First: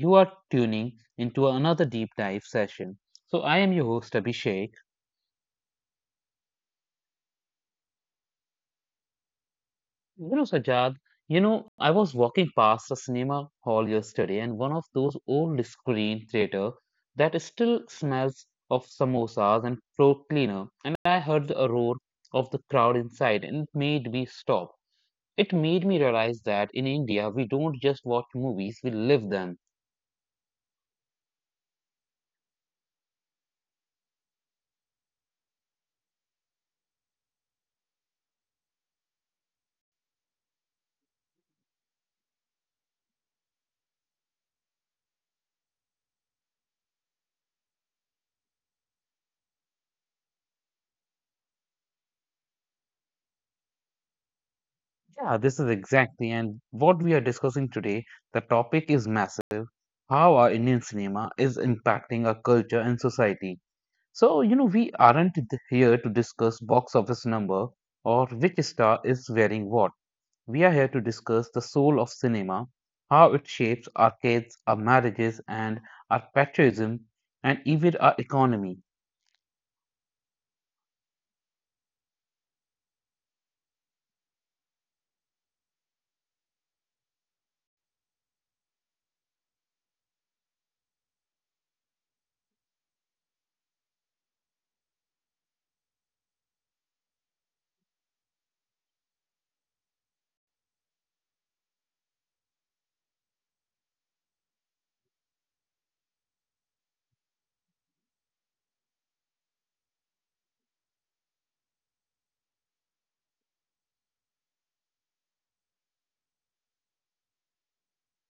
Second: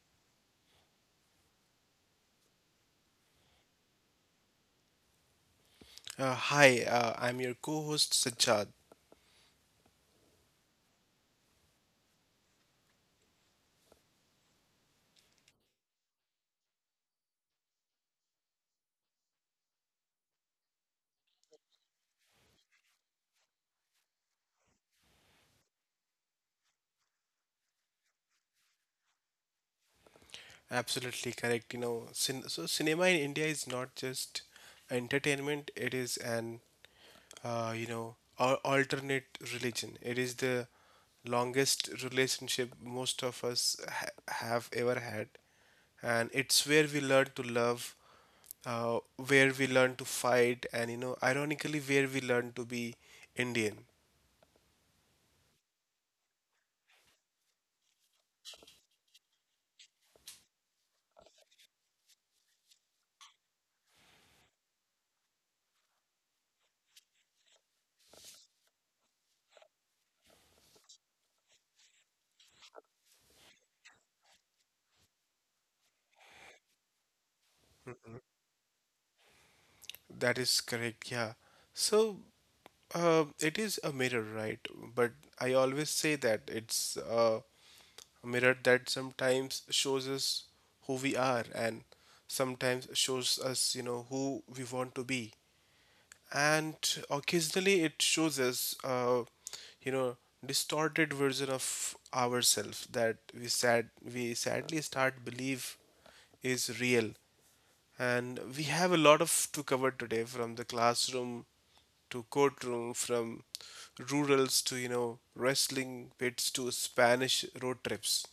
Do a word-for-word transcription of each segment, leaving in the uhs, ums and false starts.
You are tuning into another deep dive session. So, I am your host, Abhishek. Uh, hi, uh, I'm your co-host Sajjad. You know, Sajad, you know, I was walking past a cinema hall yesterday, and one of those old screen theater that still smells of samosas and floor cleaner. And I heard a roar of the crowd inside, and it made me stop. It made me realize that in India, we don't just watch movies, we live them. Absolutely correct. You know, cin- so cinema in India is not just entertainment; it is an uh, you know al- alternate religion. It is the longest relationship most of us ha- have ever had, and it's where we learn to love, uh, where we learn to fight, and you know, ironically, where we learn to be Indian. Yeah, this is exactly, and what we are discussing today, the topic is massive, how our Indian cinema is impacting our culture and society. So, you know, we aren't th- here to discuss box office number or which star is wearing what. We are here to discuss the soul of cinema, how it shapes our kids, our marriages, and our patriotism, and even our economy. That is correct, yeah. So, uh, it is a mirror, right? But I always say that it's uh, a mirror that sometimes shows us who we are and sometimes shows us, you know, who we want to be. And occasionally it shows us, uh, you know, distorted version of ourselves that we sad we sadly start believe is real. And we have a lot of to cover today from the classroom to courtroom, from rurals to, you know, wrestling pits to Spanish road trips.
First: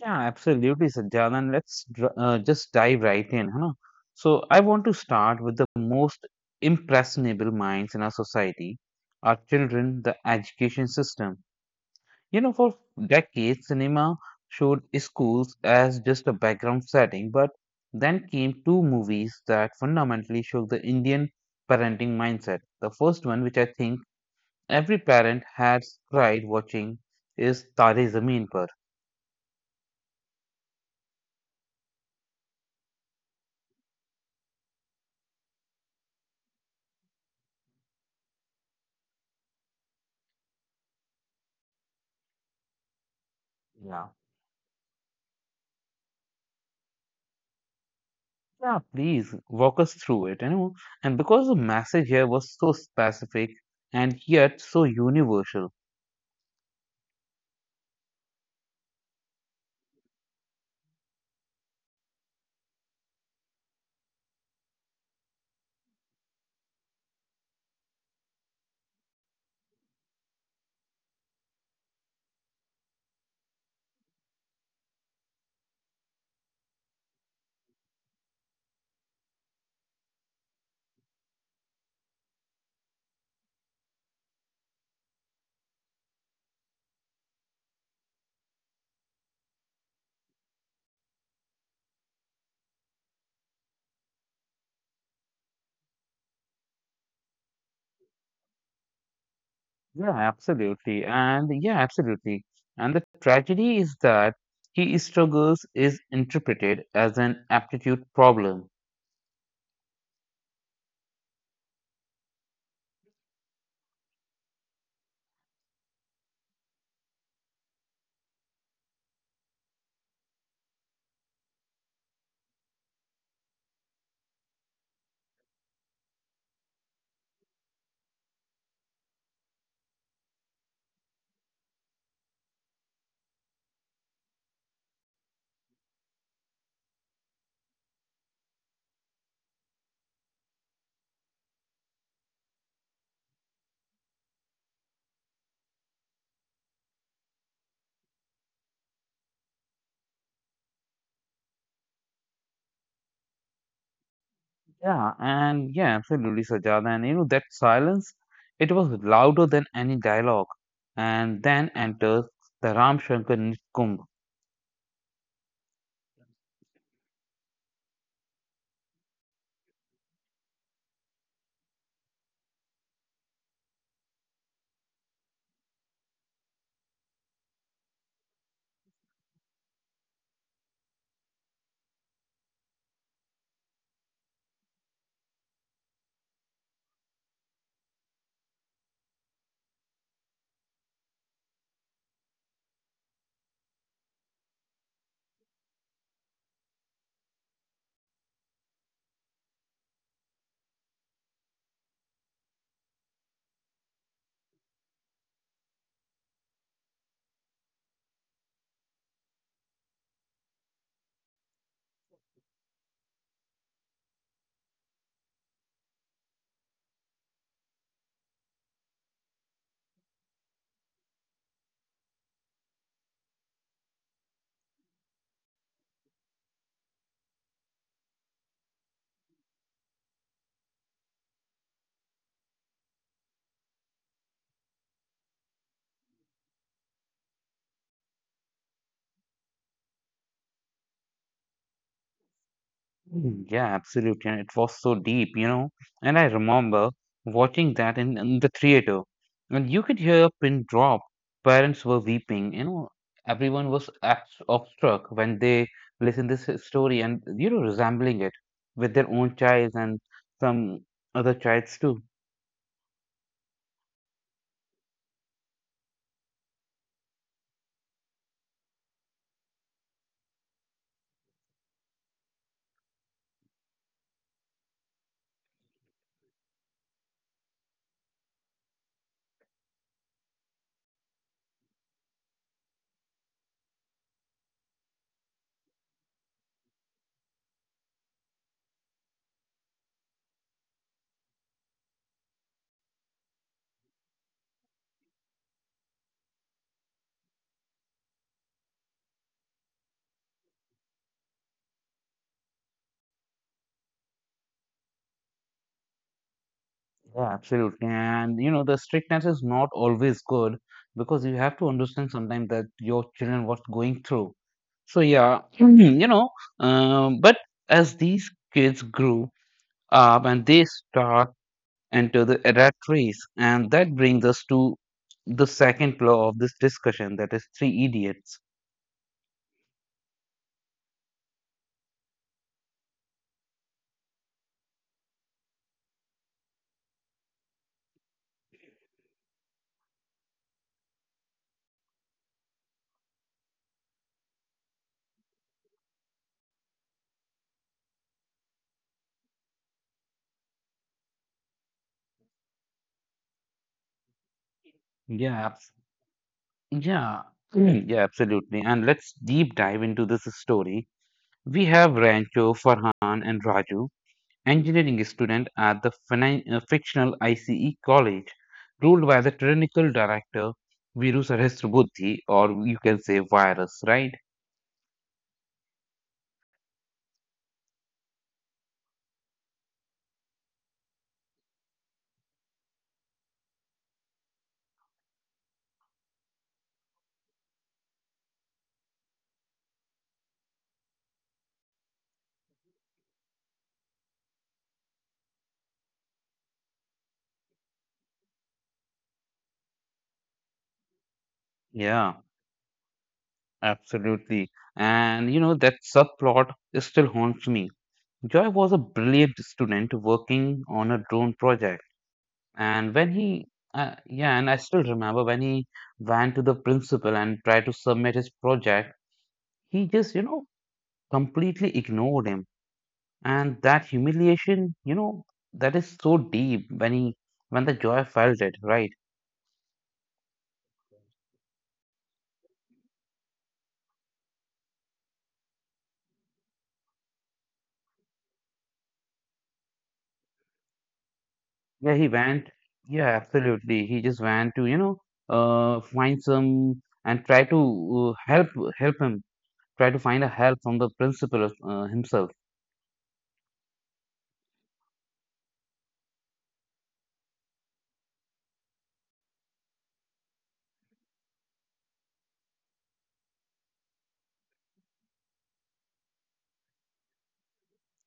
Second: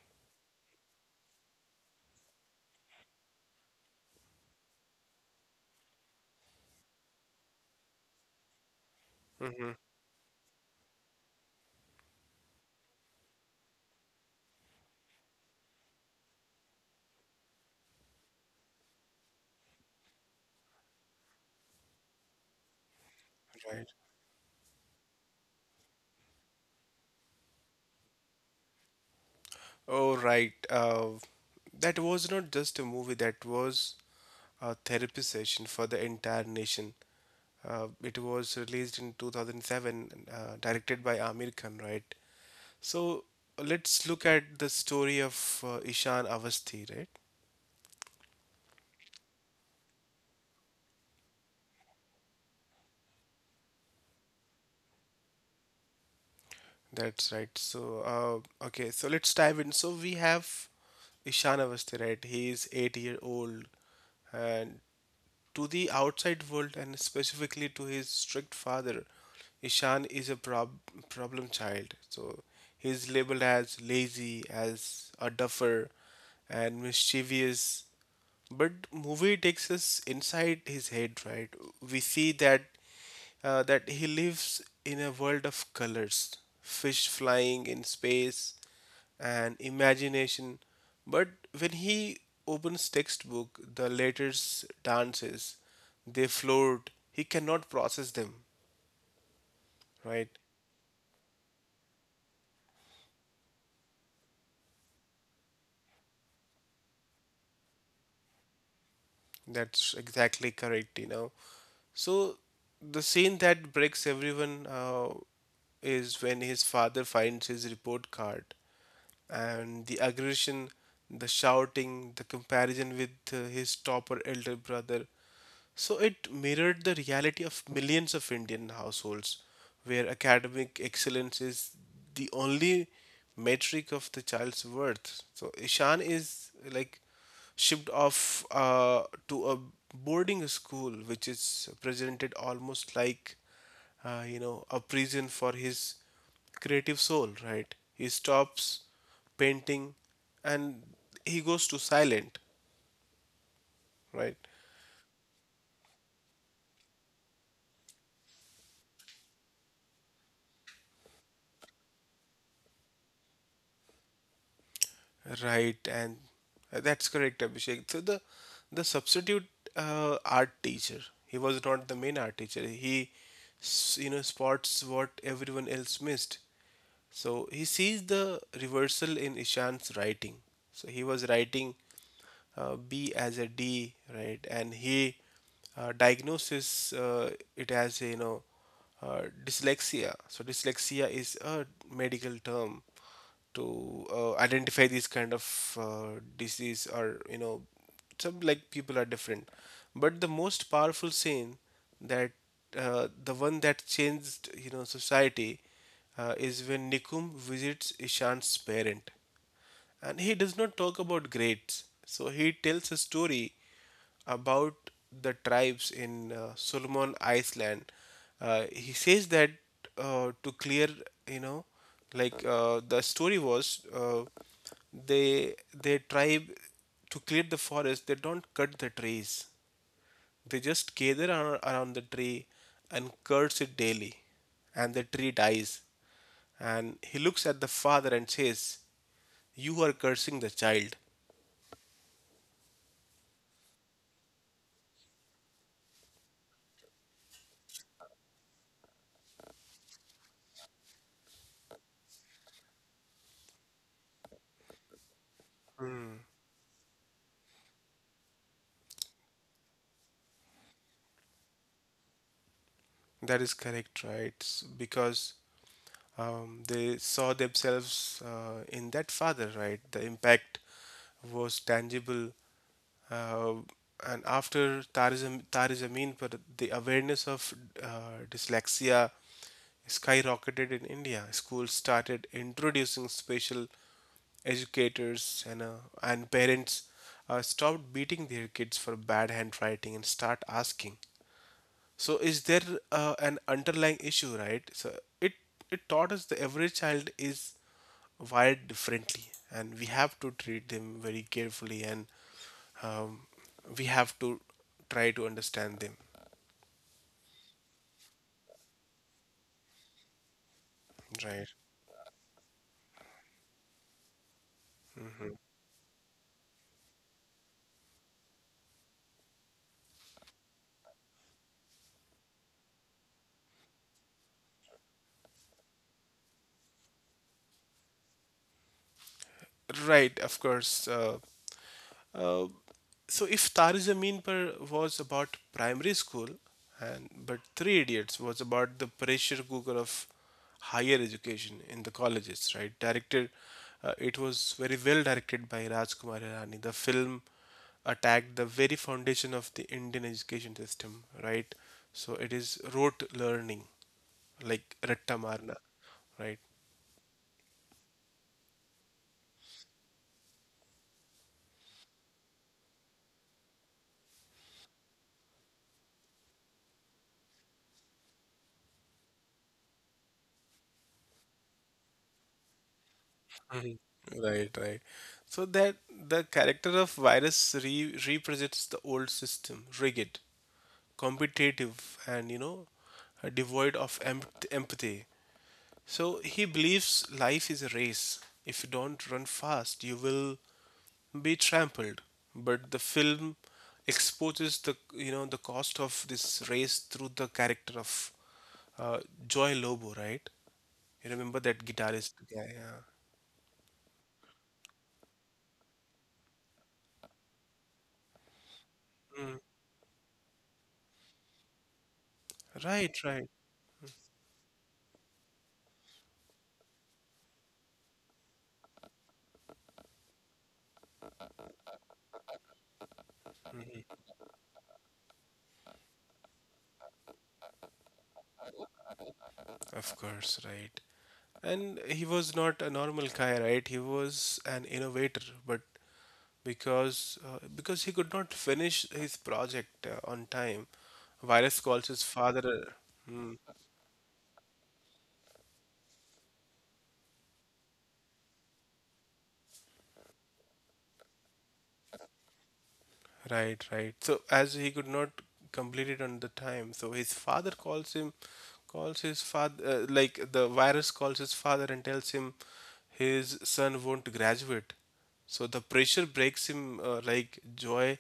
Yeah, absolutely, Sanjana. And let's dr- uh, just dive right in, huh? So, I want to start with the most impressionable minds in our society, our children, the education system. You know, for decades, cinema showed schools as just a background setting, but then came two movies that fundamentally shook the Indian parenting mindset. The first one, which I Right. think every parent has cried watching, is Tare Zameen Par. Oh, right. Uh, that was not just a movie, that was a therapy session for the entire nation. Uh, it was released in two thousand seven, uh, directed by Amir Khan, right? So let's look at the story of uh, Ishan Avasthi, right? Yeah, please walk us through it, you know. And because the message here was so specific and yet so universal. That's right. So, uh, okay, so let's dive in. So we have Ishan Avasti, right? He is eight year old, and to the outside world, and specifically to his strict father, Ishan is a prob- problem child. So he is labeled as lazy, as a duffer, and mischievous. But movie takes us inside his head, right? We see that uh, that he lives in a world of colors, fish flying in space, and imagination. But when he opens textbook, the letters dances, they float. He cannot process them, Yeah, right? absolutely. And yeah, absolutely. And the tragedy is that he struggles is interpreted as an aptitude problem. That's exactly correct, you know. So the scene that breaks everyone uh, is when his father finds his report card and the aggression, the shouting, the comparison with uh, his topper elder brother. So it mirrored the reality of millions of Indian households where academic excellence is the only metric of the child's worth. So Ishan is like shipped off uh, to a boarding school which is presented almost like uh, you know, a prison for his creative soul, right? He stops painting and he goes to silent, right? Yeah, and yeah, absolutely, Sajada. And you know, that silence, it was louder than any dialogue. And then enters the Ramshankar Nitkumb. Right, and uh, that's correct, Abhishek. So the the substitute uh, art teacher, he was not the main art teacher. He, s- you know, spots what everyone else missed. So he sees the reversal in Ishan's writing. So he was writing uh, B as a D, right? And he uh, diagnoses uh, it as a, you know uh, dyslexia. So dyslexia is a medical term to uh, identify these kind of uh, disease or you know some like people are different but the most powerful scene that uh, the one that changed you know society uh, is when nikum visits ishan's parent and he does not talk about grades. So he tells a story about the tribes in uh, Solomon Island. Uh, he says that uh, to clear, you know, like uh, the story was uh, they their tribe to clear the forest. They don't cut the trees. They just gather ar- around the tree and curse it daily, and the tree dies. And he looks at the father and says, you are cursing the child. Mm, yeah, absolutely. And it was so deep, you know. And I remember watching that in, in the theater, and you could hear a pin drop. Parents were weeping, you know. Everyone was abs- awestruck when they listened this s- story and, you know, resembling it with their own child and some other childs too. That is correct, right? S- Because um, they saw themselves uh, in that father, right? The impact was tangible. Uh, and after Tarizam, Tarizameen, but the awareness of uh, dyslexia skyrocketed in India. Schools started introducing special educators and uh, and parents uh, stopped beating their kids for bad handwriting and start asking so is there uh, an underlying issue, right? So it it taught us that every child is wired differently, and we have to treat them very carefully, and um, we have to try to understand them, Yeah, absolutely. And you know, the strictness is not always good because you right? have to understand sometimes that your children what's going through. So yeah, you know, um, but as these kids grew up and they start into the adult race, and that brings us to the second pillar of this discussion, that is three idiots. Right, of course. Uh, uh, So if Tari Zameen Par was about primary school, and but Three Idiots was about the pressure cooker of higher education in the colleges, right? Directed, uh, it was very well directed by Rajkumar Hirani. The film attacked the very foundation of the Indian education system, right? So it is rote learning, like Ratta Yeah, Marna, abs- right? yeah, mm, yeah, absolutely. And let's deep dive into this story. We have Rancho, Farhan, and Raju. Engineering student at the finan- uh, fictional I C E college, ruled by the tyrannical director Virus Buddhi, or you can say virus, right? Right, right. So that the character of virus re- represents the old system, rigid competitive and you know uh, devoid of emp- empathy so he believes life is a race if you don't run fast you will be trampled but the film exposes the you know the cost of this race through the character of uh, Joy Lobo right you remember that guitarist Yeah, guy yeah. absolutely. And you know, that subplot still haunts me. Joy was a brilliant student working on a drone project, and Right, when right. he uh, yeah, and I still remember when he went to the principal and tried to submit his project, he just, you know, completely ignored him. And that humiliation, you know, that is so deep when he, when the joy felt it, right? Of course, right. And he was not a normal guy, right? He was an innovator, but because uh, because he could not finish his project uh, on time, Virus calls Yeah, he his went. father. Yeah, Hmm. absolutely. He just went to, you know, uh, find some and try to uh, help help him. Try to find a help from the principal uh, himself. Right, right. So as he could not complete it on the time, so his father calls him, calls his father, uh, like the virus calls his father and tells him his son won't graduate. So the pressure breaks him. Uh, like Joy,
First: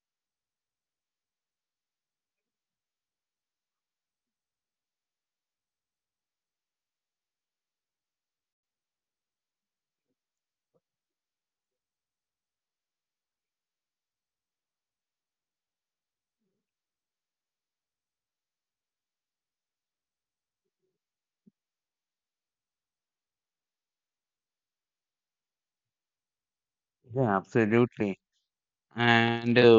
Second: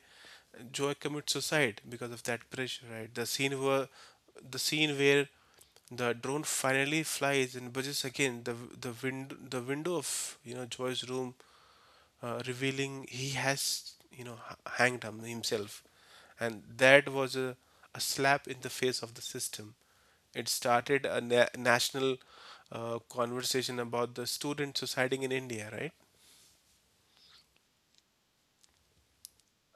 Joy commits suicide because of that pressure. Right. The scene where, the scene where the drone finally flies and budges again. The the wind the window of you know Joy's room uh, revealing he has, you know, h- hanged him himself. And that was a, a slap in the face of the system. It started a na- national uh, conversation about the students suiciding in India, right? Yeah, absolutely. And uh,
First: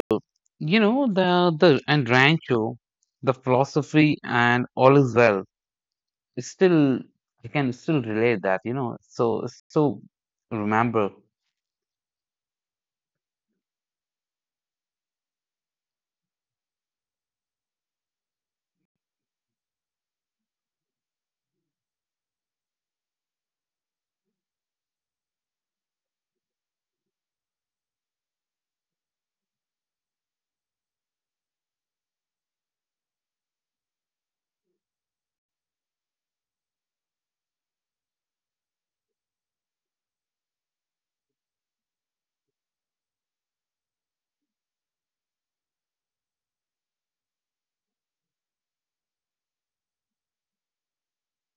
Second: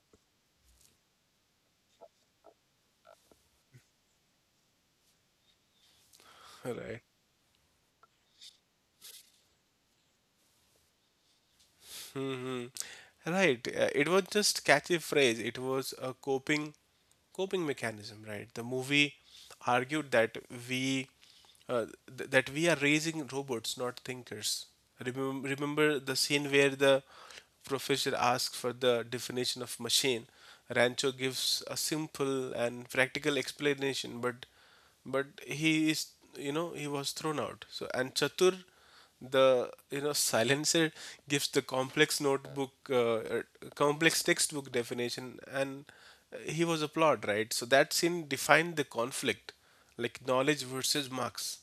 you know the the and Rancho, the philosophy and all is well. It's Right. still I can still relate that. You know, so so remember. Hmm. Right. Uh, It was just catchy phrase. It was a coping coping mechanism, right? The movie argued that we uh, th- that we are raising robots, not thinkers. Remem- remember the scene where the professor asks for the definition of machine. Rancho gives a simple and practical explanation, but but he is you know he was thrown out. So and Chatur the you know silencer gives the complex notebook uh, er, complex textbook definition and he was applauded right so that scene defined the conflict like knowledge versus marks.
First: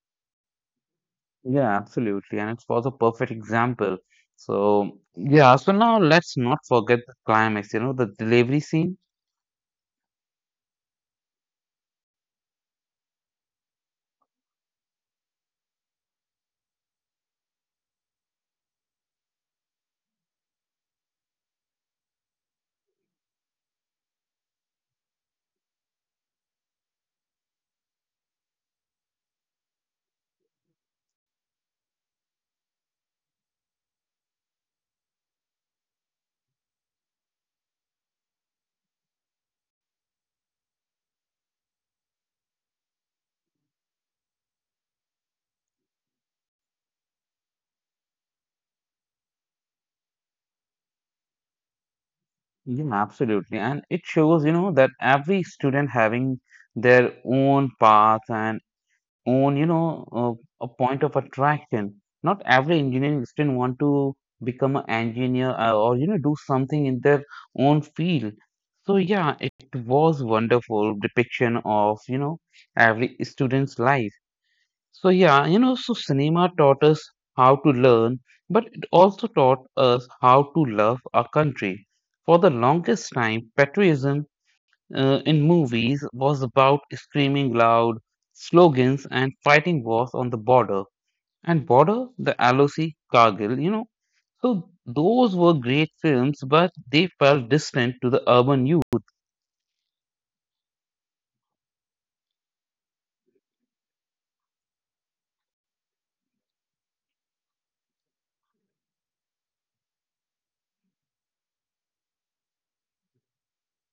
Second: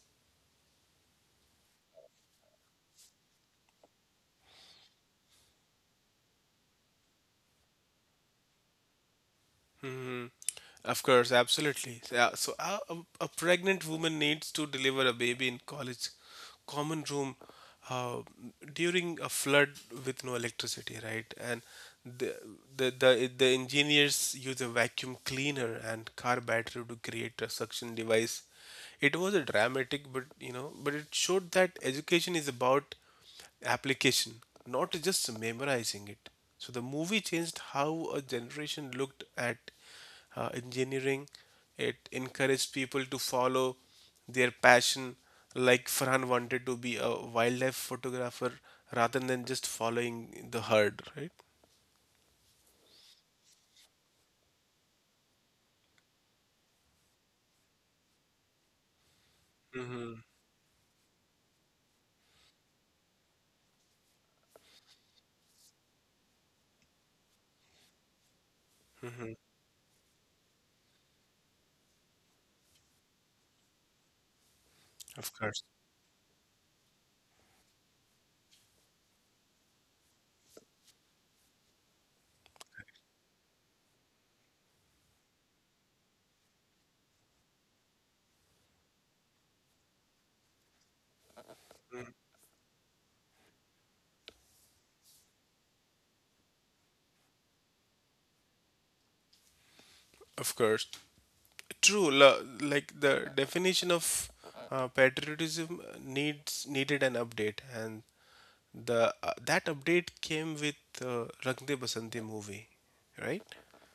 Yeah, absolutely. And it was a perfect example. So, yeah, so now let's not forget the climax, you know, the delivery scene. Of course, absolutely. So, yeah, so a, a a pregnant woman needs to deliver a baby in college common room uh, during a flood with no electricity, right? And the, the the the engineers use a vacuum cleaner and car battery to create a suction device. It was a dramatic, but you know, but it showed that education is about application, not just memorizing it. So the movie changed how a generation looked at uh, engineering. It encouraged people to follow their passion, like Farhan wanted to be a wildlife photographer rather than just following the herd, right? Yeah, absolutely. And it shows, you know, that every student having their own path and own, you know, uh, a point of attraction. Not every engineering student want to become an engineer uh, or, you know, do something in their own field. So, Hmm. yeah, it was wonderful depiction of, you know, every student's life. So Of yeah, you course, know, so cinema taught us how to learn, but it also taught us how to love our country. For the longest time, patriotism uh, in movies was about screaming loud slogans and fighting wars on the border. And border, the L O C, Kargil, you know, so those were great films, but they felt distant to the urban youth. of course. True, lo- like the definition of uh, patriotism needs needed an update, and the uh, that update came with uh, Rang De Basanti movie, right?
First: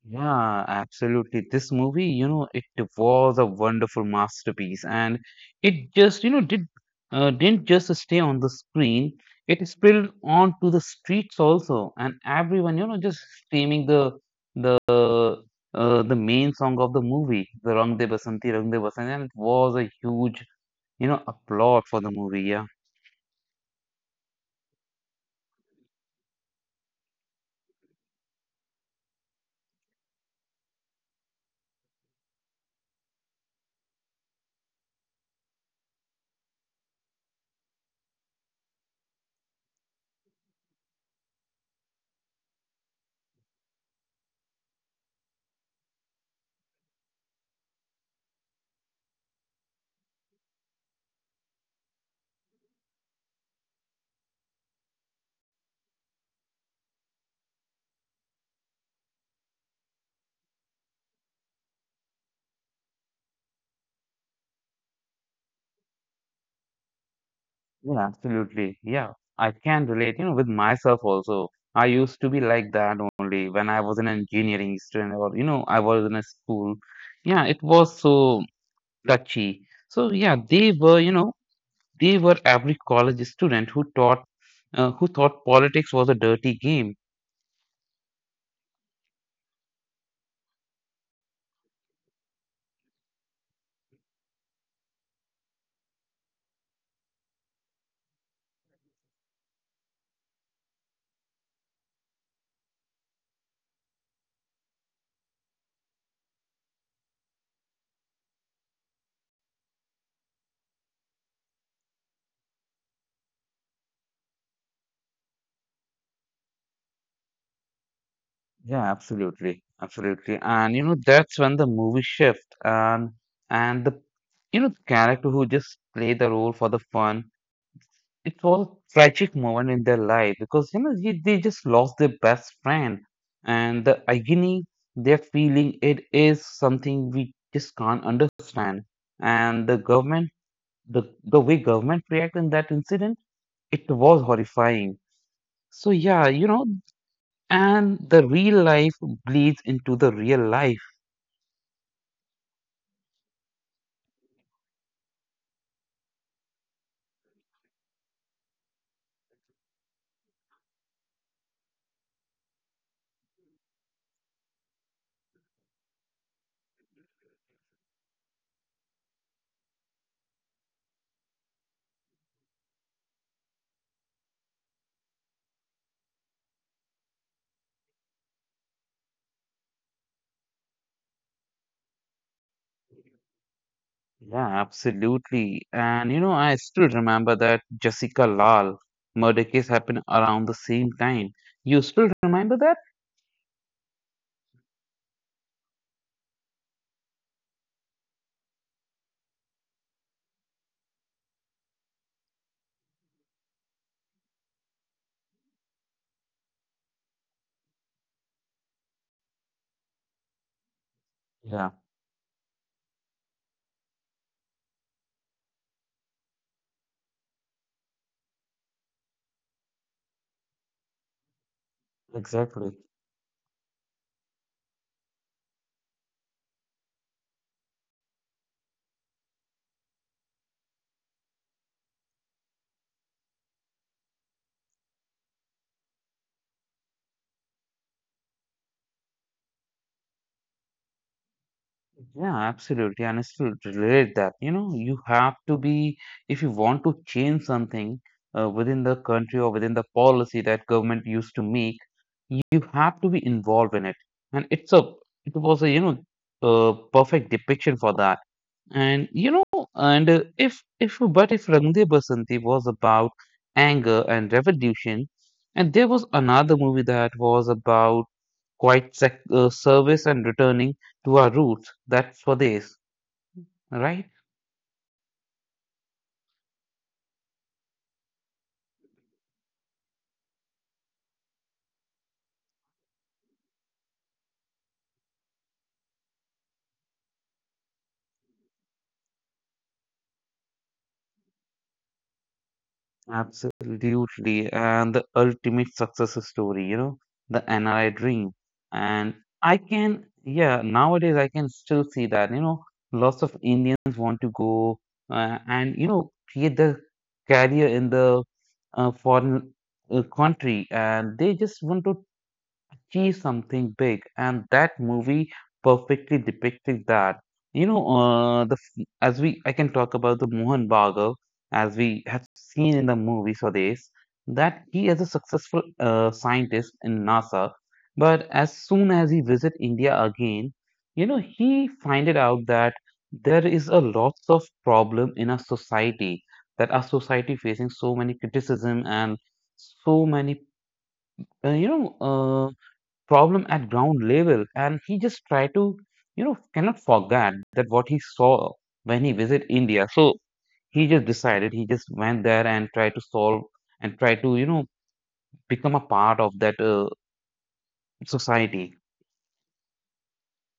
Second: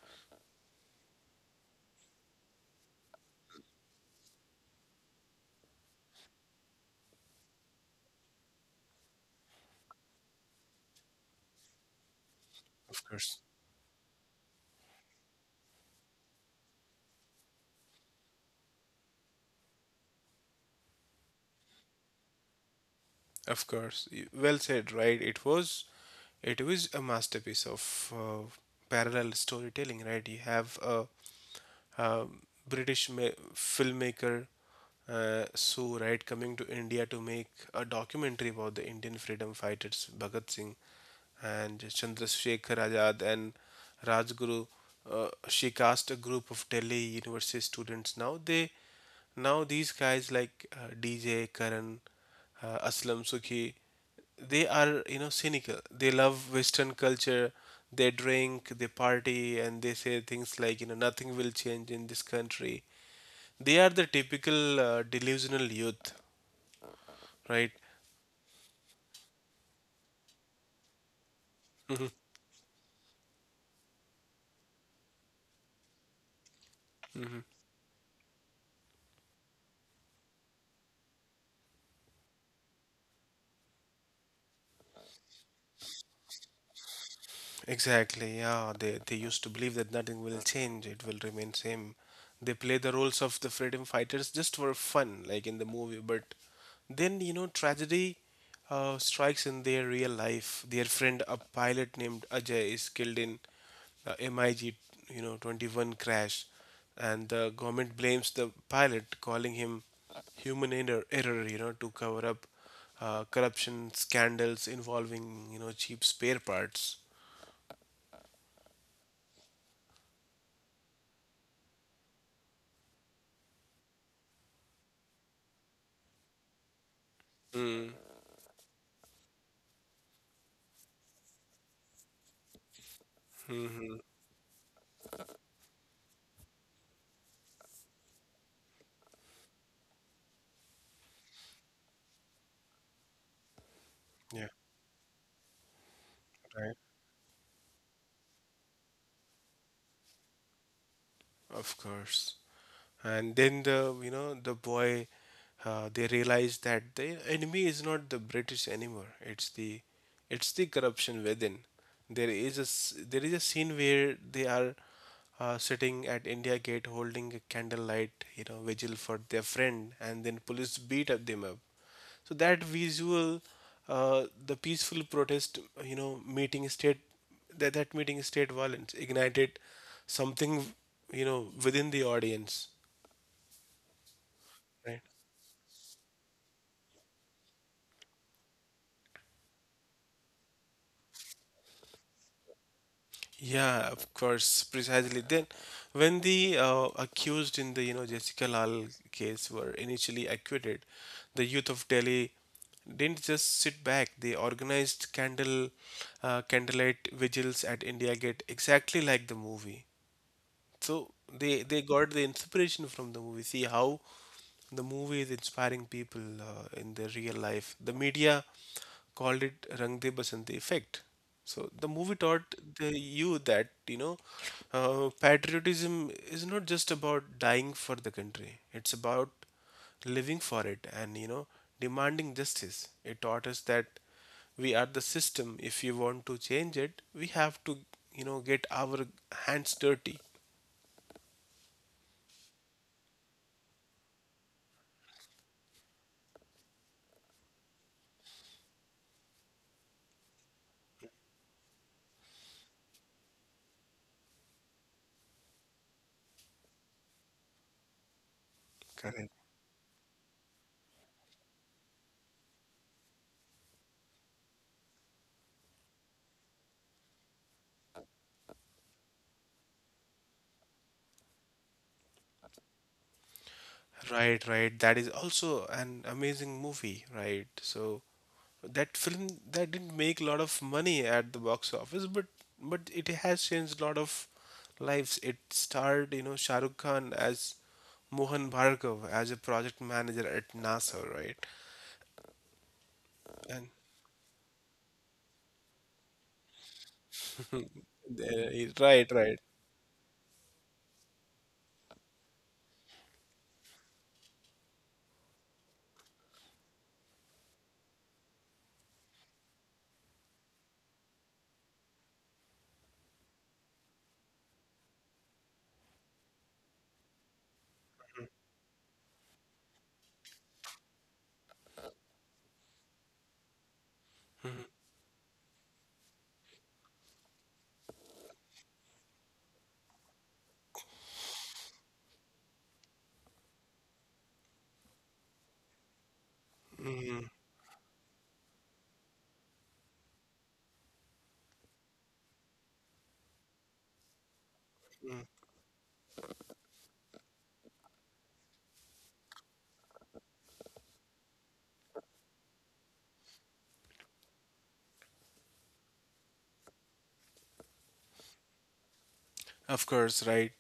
Yeah, absolutely. This movie, you know, it was a wonderful masterpiece, and it just, you know, did uh, didn't just stay on the screen. It spilled onto the streets also, and everyone, you know, Of just course. screaming the the uh, the main song of the movie, the Rang De Basanti, Rang De Basanti, and it was a huge, you know, applaud for the movie. Yeah. Of course, y- well said, right? It was, it was a masterpiece of uh, parallel storytelling, right? You have a uh, British filmmaker uh, Sue Wright coming to India to make a documentary about the Indian freedom fighters Bhagat Singh and Chandrasekhar Azad and Rajguru. Uh, she cast a group of Delhi University students. Now they, now these guys like uh, D J Karan, uh, Aslam Sukhi, they are you know cynical they love western culture they drink they party and they say things like you know nothing will change in this country they are the typical uh, delusional youth right. Yeah, absolutely. Yeah, I can relate, you know, with myself also. I used to be like that only when I was an engineering student or, you know, I was in a school. Yeah, it was so touchy. So, yeah, they were, you know, they were every college student who taught, uh, who thought politics was a dirty game. Exactly, yeah. They they used to believe that nothing will change, it will remain same. They play the roles of the freedom fighters just for fun, like in the movie, but then you know tragedy uh, strikes in their real life. Their friend, a pilot named Ajay, is killed in uh, MiG, you know, twenty-one crash, and the government blames the pilot, calling him human error, error you know, to cover up uh, corruption scandals involving you know cheap spare parts. Yeah, absolutely. Absolutely. And, you know, that's when the movie shift, and, and the, you know, the character who just played the role for the fun, it was a tragic moment in their life, because you know they, they just lost their best friend, and the agony they're feeling, it is something we just can't understand. And the government, the the way government react in that incident, it was Yeah. horrifying. So yeah, you know, Right. and the real life bleeds into the real life. Of course. And then the you know the boy uh, they realize that the enemy is not the british anymore it's the it's the corruption within there is a s- there is a scene where they are uh, sitting at india gate holding a candlelight you know vigil for their friend and then police beat up them up so that visual uh, the peaceful protest you know meeting state that that meeting state violence ignited something you know within the audience. Yeah, Right. absolutely. And you know, I still remember that Jessica Lal murder case happened around the same time. You still remember that? Yeah, of course, precisely. Then, when the uh, accused in the you know Jessica Lal case were initially acquitted, the youth of Delhi didn't just sit back. They organized candle uh, candlelight vigils at India Gate, exactly like the movie. So they Yeah, they got the inspiration from the movie. See how the movie is inspiring people uh, in their real life. The media called it Rang De Basante effect. So the movie taught exactly. the you that you know uh, patriotism is not just about dying for the country. It's about living for it and you know demanding justice. It taught us that we are the system. If you want to change it, we have to you know get our hands dirty. Yeah, absolutely. And I still relate that. You know, you have to be, if you want to change something uh, within the country or within the policy that government used to make, you have to be involved in it. And it's a, it was a, you know, a perfect depiction for that. And Correct. you know, and uh, if if but if Rang De Basanti was about anger and revolution, and there was another movie that was about quite sec- uh, service and returning to our roots, that's Swades, right? Right, right. That is also an amazing movie, right? So that film that didn't make a lot of money at the box office, but but it has changed a lot of lives. It starred, you know, Shah Rukh Khan as Mohan Bhargav as a project manager at NASA, right? And Absolutely. And the ultimate success story, you know, the N R I uh, dream. right, And right. I can, yeah, nowadays I can still see that, you know, lots of Indians want to go uh, and, you know, create their career in the uh, foreign uh, country, and they just want to achieve something big, and that movie perfectly depicted that. You know, uh, the f- as we, I can talk about the Mohan Bhargav, as we have seen in the movie Swades, that he is a successful uh, scientist in NASA, but as soon as he visit India again, you know, he find it out that there is a lots of problem in our society, that our society facing so many criticism and so many uh, you know uh, problem at ground level, and he just try to, you know, cannot forget that what he saw when he visit India. So he just decided, he just went there and tried to solve and try to, you know, become a part of that uh, society. Of course, right.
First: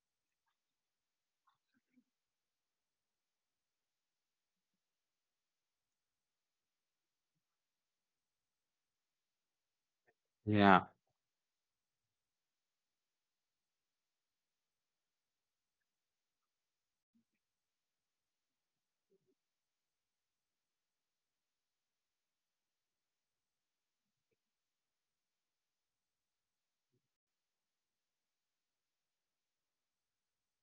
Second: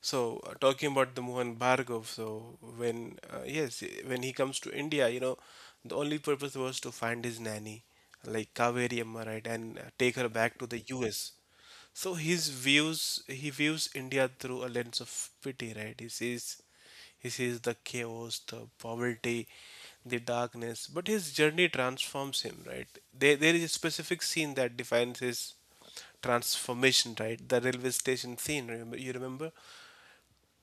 So uh, talking about the Mohan Bhargav, so when uh, yes, eh, when he comes to India, you know, the only purpose was to find his nanny, like Kaveri Amma, right, and uh, take her back to the Yeah, U S. So his views, he views India through a lens of pity, right? He sees, he sees the chaos, the poverty, the darkness, but his journey transforms him, right? There, there is a specific scene that defines his transformation, right? The railway station scene, remember, you remember?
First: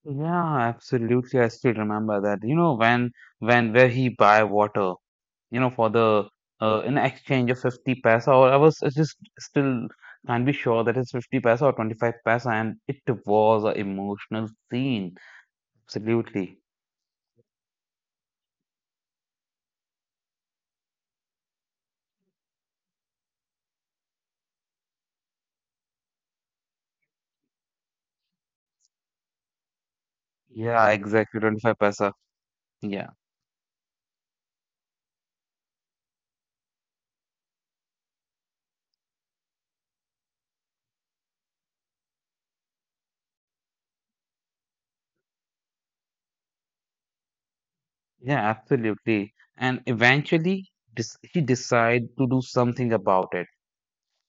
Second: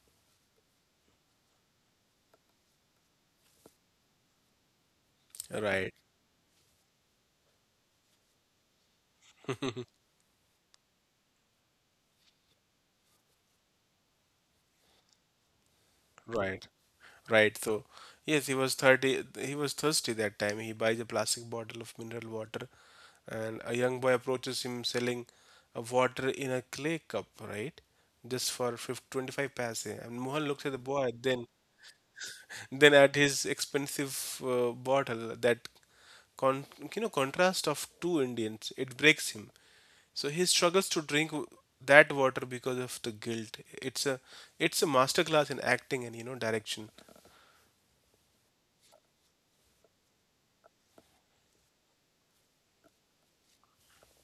yeah, absolutely. I still remember that. You know, when when where he buy water, you know, for Right, the uh, in exchange of fifty paisa, or I was I just still can't be sure that it's fifty paisa or twenty-five paisa, and it was an emotional scene. Absolutely. right, right. So, yes, he was thirty, he was thirsty that time. He buys a plastic bottle of mineral water, and a young boy approaches him selling a water in a clay cup, right? Just for fifty, twenty-five paise. And Mohan looks at the Yeah, boy, exactly. then twenty-five paisa. than Yeah, at his expensive uh, bottle. That con- you know contrast of two Indians it breaks him. So he struggles to drink w- that water because of the guilt. It's a it's a masterclass in acting and you know direction. yeah, absolutely. And eventually, dis he decide to do something about it.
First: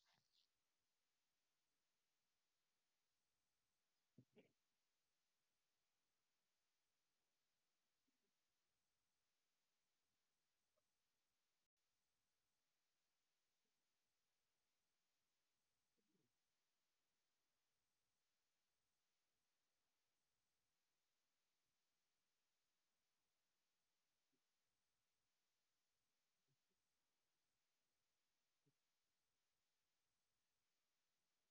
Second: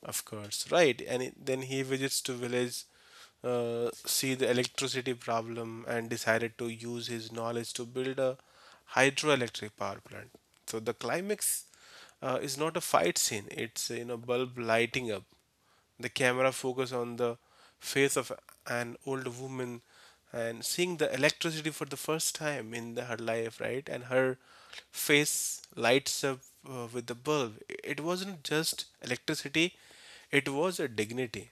Of course, right. And it- then he visits to village, uh, see the electricity problem, and decided to use his knowledge to build a hydroelectric power plant. So the climax uh, is not a fight scene; it's you know bulb lighting up. The camera focus on the face of an old woman and seeing the electricity for the first time in the- her life, right? And her face lights up uh, with the bulb. It wasn't just electricity, it was a dignity.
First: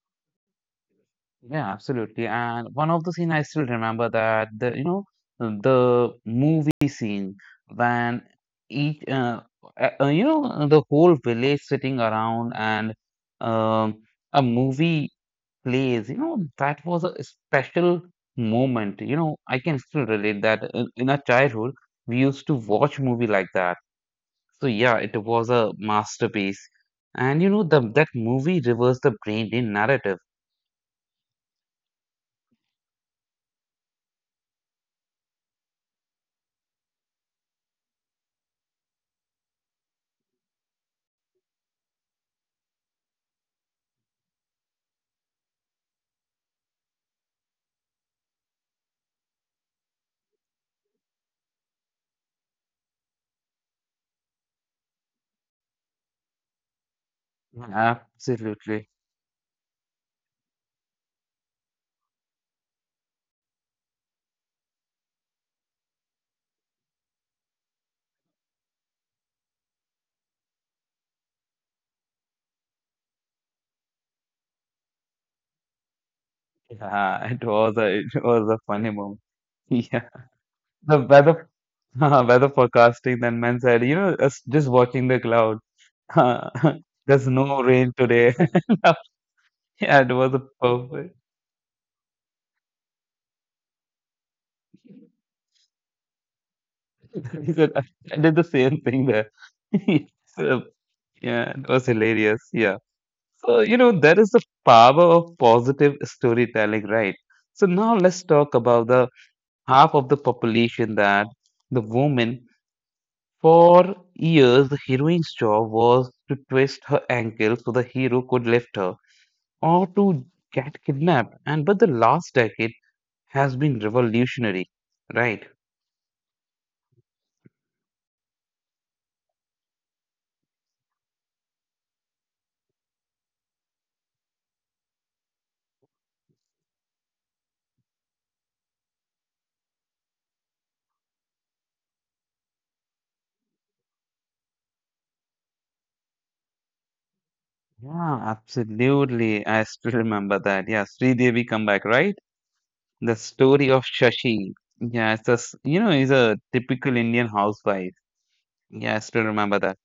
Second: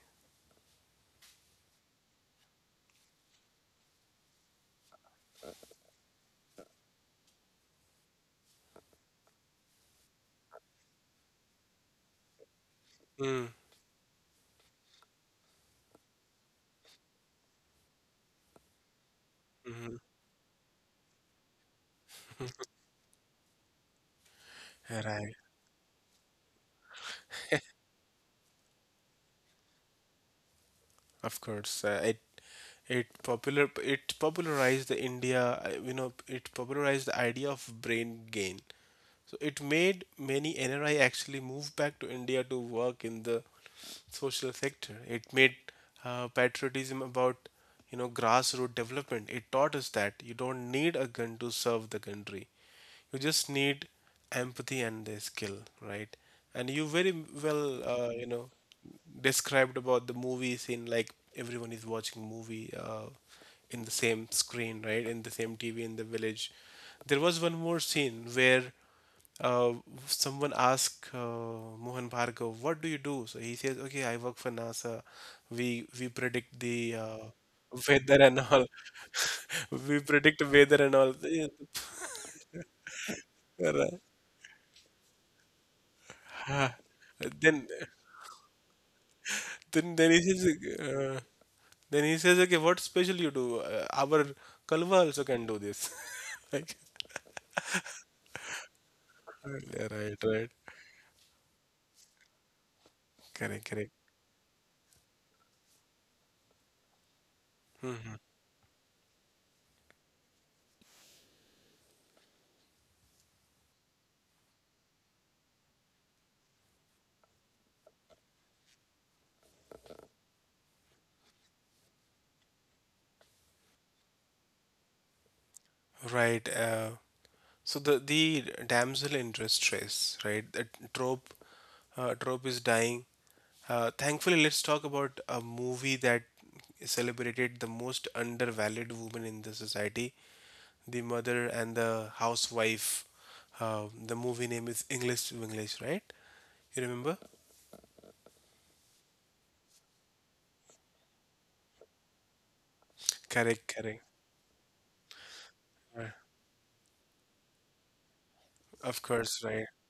Yeah, absolutely. And one of the scene I still remember that the you know the movie scene when each uh, uh, uh, you know the whole village sitting around and um, a movie plays. You know that was a special moment. You know I can still relate that in, in our childhood we used to watch movie like that. So yeah, it Right. was a masterpiece. And you know the that movie reversed the brain in narrative. Of course, uh, it it popular it popularized the India, uh, you know, it popularized the idea of brain gain. So it made many N R I actually move back to India to work in the social sector. It made uh, patriotism about you know grassroots development. It taught us that you don't need a gun to serve the country. You just need empathy and the skill, right? And you very well uh, you know Absolutely. described about the movies in like everyone is watching movie uh, in the same screen, right? In the same T V in the village. There was one more scene where uh, someone asked uh, Mohan Bhargav, "What do you do?" So he says, "Okay, I work for NASA. We we predict Yeah, the uh, it was a it weather and was a all. funny moment. We Yeah, predict weather and the all." weather weather forecasting. Then man said, you know, us just watching the cloud. There's no Then rain today. then Yeah, then it he was a says, perfect. uh, then he says, "Okay, what special you do? Uh, our Kalwa also can do this." Like, He said, I I did the same thing there. yeah, right, right, So, yeah, it was hilarious. Yeah. correct, So, you correct. know, that is the power of positive storytelling, right? So now let's talk about the half of the population, that the women. For years, the heroine's job was to twist her ankle so the hero could lift her, or to get kidnapped. And but the last decade has been revolutionary, right? Right. Uh, so the the damsel in distress, right? The trope, uh, trope is dying. Uh, thankfully, let's talk about a movie that celebrated the most undervalued woman in the society, the mother and the housewife. Uh, the movie name is English to English, right? You remember? Yeah, absolutely. I still remember that. Yeah, Sridevi comeback, right? The Correct, story of correct. Shashi. Yeah, it's a, s- you know, Right. he's a typical Indian housewife. Yeah, Of I still course, remember right. that.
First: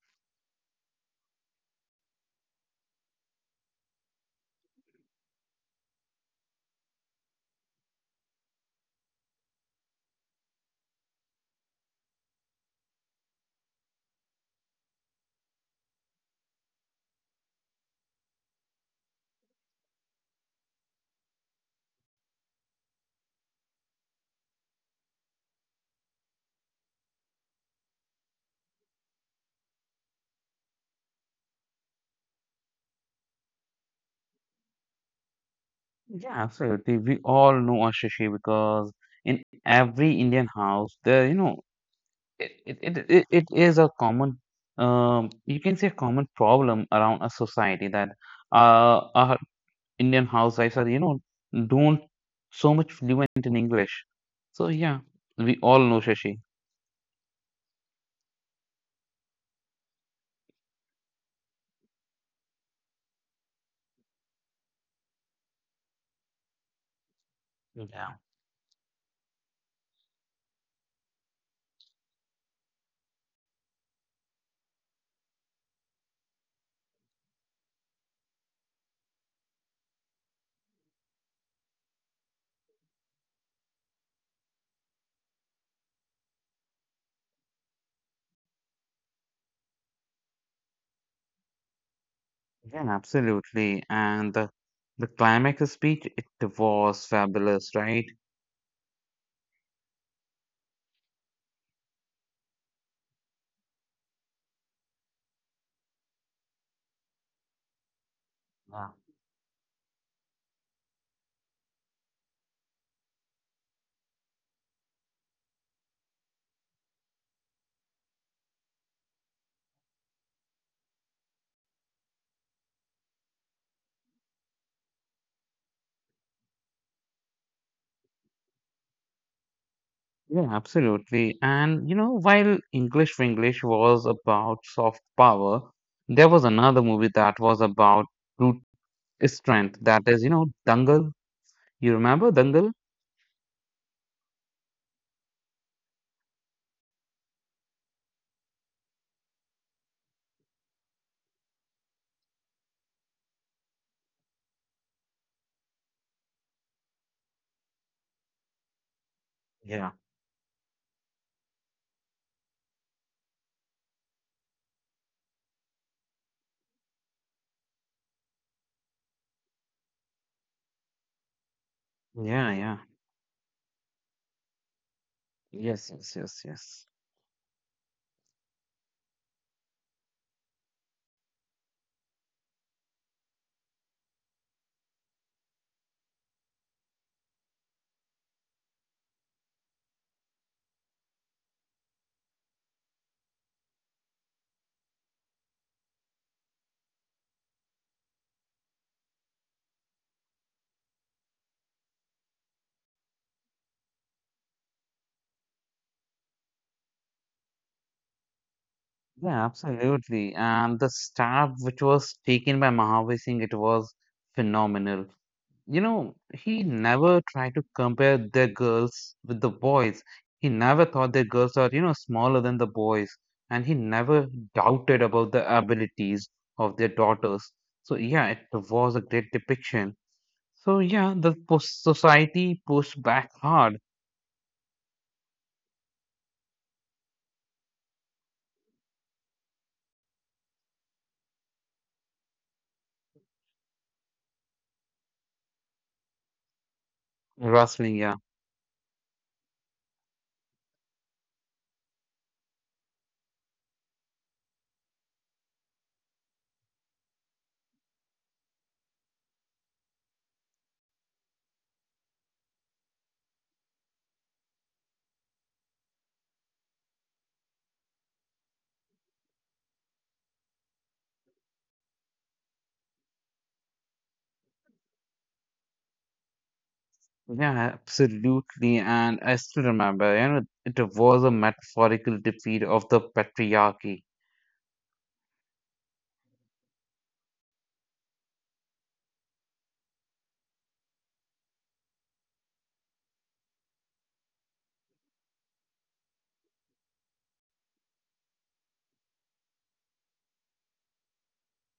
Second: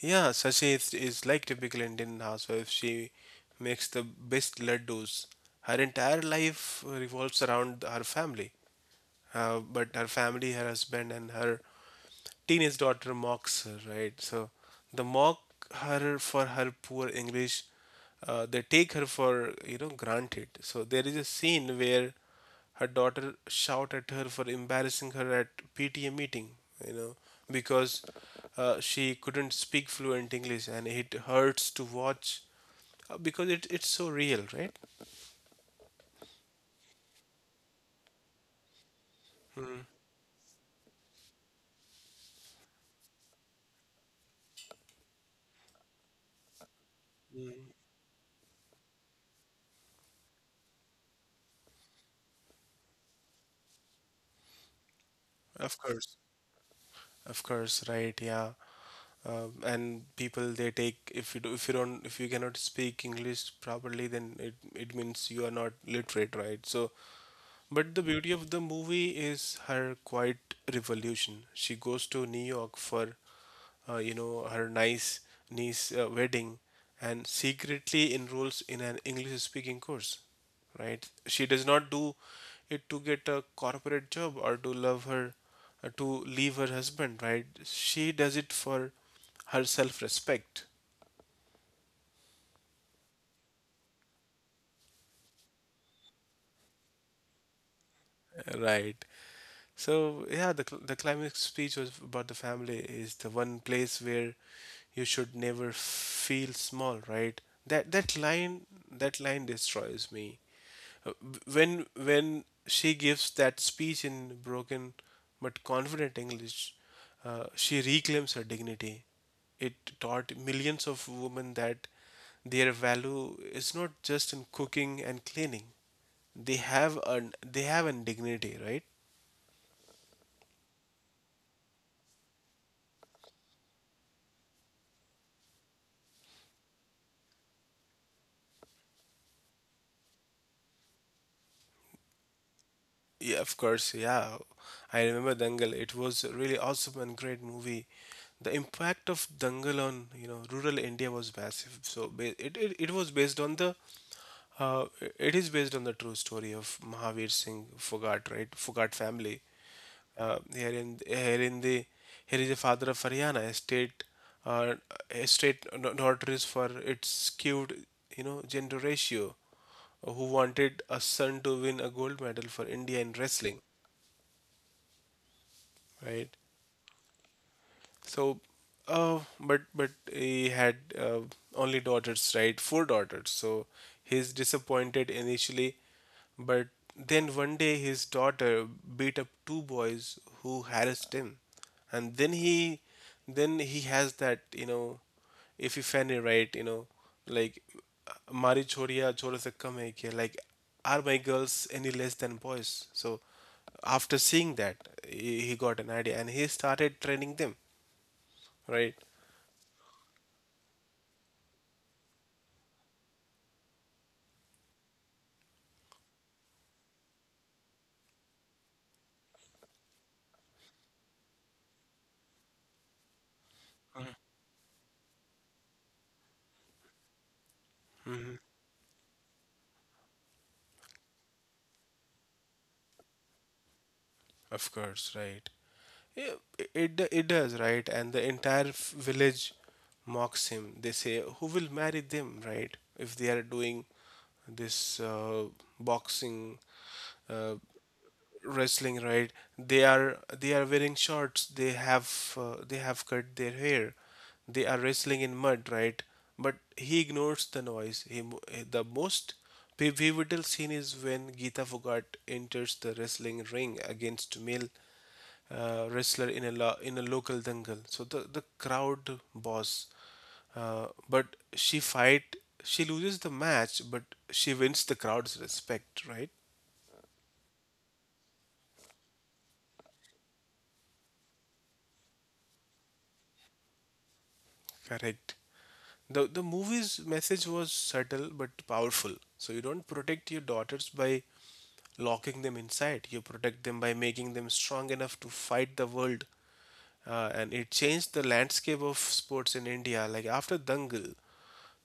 Yeah, Sashi is, is like typical Indian housewife. She makes the best laddus. Her entire life revolves around her family. Uh, but her family, her husband, and her teenage daughter mocks her, right? So they mock her for her poor English. Uh, they take her for you know granted. So there is a scene where her daughter shout at her for embarrassing her at P T A meeting, you know, because uh, she couldn't speak fluent English, and it hurts to watch uh, because it, it's so real, right? Yeah, absolutely. We all know a Shashi because in every Indian house, there, you know, it it, it, it it is a common um, you can say a common problem around a society that uh, our Indian housewives are, you know, don't so much fluent in English. So yeah, we all Of know course, Shashi. of course, right? Yeah. Uh, and people they take if you do if you don't if you cannot speak english properly then it, it means you are not literate, right? So but the Yeah, beauty of the movie is her quiet revolution. She goes to New York for, uh, you know, her nice niece uh, wedding, and secretly enrolls in an English-speaking course. Right? She does not do it to get a corporate job or to love her, uh, to leave her husband. Right? She does it for her self-respect. yeah, absolutely. And the the climax of speech it was fabulous, right? Right. So yeah, the cl- the climax speech was about the family is the one place where you should never feel small, right? That that line Yeah. that line destroys me. Uh, w- When when she gives that speech in broken but confident English, uh, she reclaims her dignity. It taught millions of women that their value is not just in cooking and cleaning. They have an they have an dignity, right? Yeah, absolutely. And you know, while English for English was about soft power, there was another movie that was about brut strength. That is, you know, Dangal. You remember Dangal? Yeah, of course. Yeah, I remember Dangal. It was a really awesome and great movie. The impact of Dangal on you know rural India was massive. So ba- it it, it was based on the uh, it is based on the true story of Mahavir Singh Fogart, right? Fogart family. Yeah. Uh, here in here in the here is a father of Haryana, a state uh, a state no- notorious for its skewed you know gender ratio, who wanted a son to win a gold medal Yeah, for yeah. India in wrestling, Yes, yes, right? yes, yes. So, uh, but but he had uh, only daughters, right? Four daughters. So he's disappointed initially, but then one day his daughter beat up two boys who harassed him, and then he then he has that, you know, if you fanny right, you know, like हमारी choriya छोरों se kam hai क्या, like are my girls any less than boys? So after seeing that, he, he got an idea and he started training them, right. Yeah, absolutely. And the stab which was taken by Mahavir Singh, it was phenomenal. You know, he never tried to compare their girls with the boys. He never thought their girls are, you know, smaller than the boys. And he never doubted about the abilities of their daughters. So, yeah, it was a great depiction. So yeah, the pos- society pushed back hard. Of course, right. Yeah, i- it it does, right. And the entire f- village mocks him. They say who will marry them, right, if they are doing this uh, boxing uh, Wrestling, yeah, wrestling, right? They are they are wearing shorts, they have uh, they have cut their hair, they are wrestling in mud, right? But he ignores the noise. He, mo- eh, the most piv- pivotal scene is when Geeta Fogart enters the wrestling ring against male uh, wrestler in a lo- in a local dangle. So the the crowd boss uh, but she fight, she loses the match but she wins the crowd's respect, right? yeah, absolutely. And I still remember, you know, it was a metaphorical defeat of the patriarchy. Correct. The the movie's message was subtle but powerful. So you don't protect your daughters by locking them inside. You protect them by making them strong enough to fight the world. Uh, and it changed the landscape of sports in India. Like after Dangal,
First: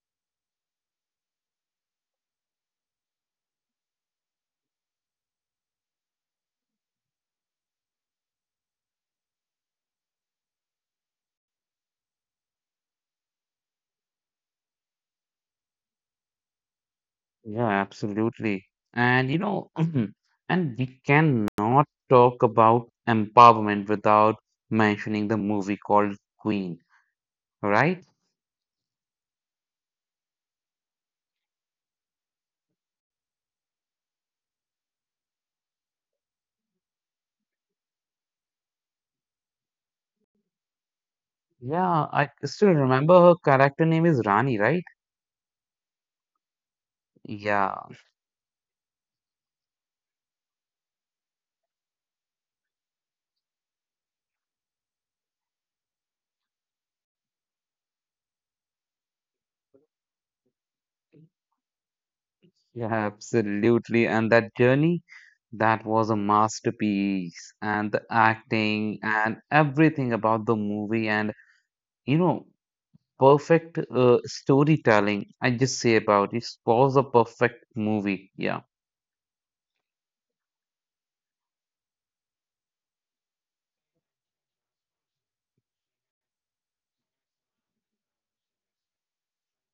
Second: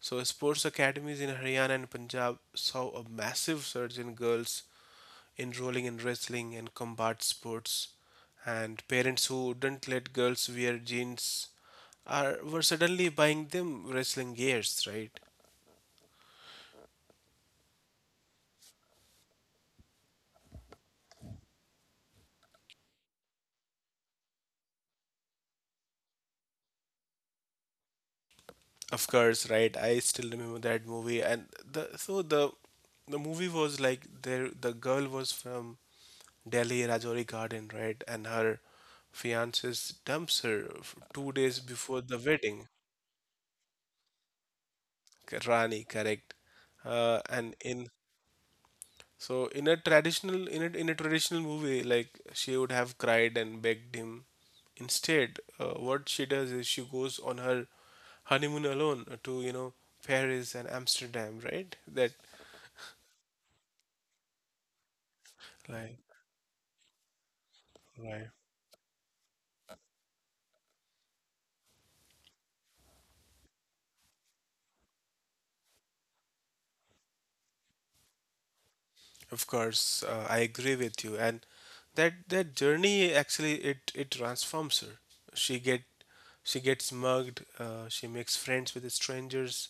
so sports academies in Haryana and Punjab saw a massive surge in girls enrolling in wrestling and combat sports, and parents who wouldn't let girls wear jeans are were suddenly buying them wrestling gears, right? Yeah, absolutely. And you know, and we cannot talk about empowerment without mentioning the movie called Queen, right? Of course, right. I still remember that movie, and the so the the movie was like there. The girl was from Delhi Rajouri Garden, right? And her fiance dumps her f- two days Yeah, before the I still wedding. remember her character name is Rani, right? K- Rani, correct. Uh, and Yeah. in so in a traditional in a, in a traditional movie, like she would have cried and begged him. Instead, uh, what she does is she goes on her honeymoon alone to you know Paris and Amsterdam, right? That Yeah, absolutely. And that journey, that like was a masterpiece. And the right. acting and everything about the movie and, you know, perfect uh, storytelling. I just say about it it was a perfect movie. Yeah. Of course, uh, I agree with you, and that that journey actually it it transforms her. She get she gets mugged. Uh, she makes friends with strangers,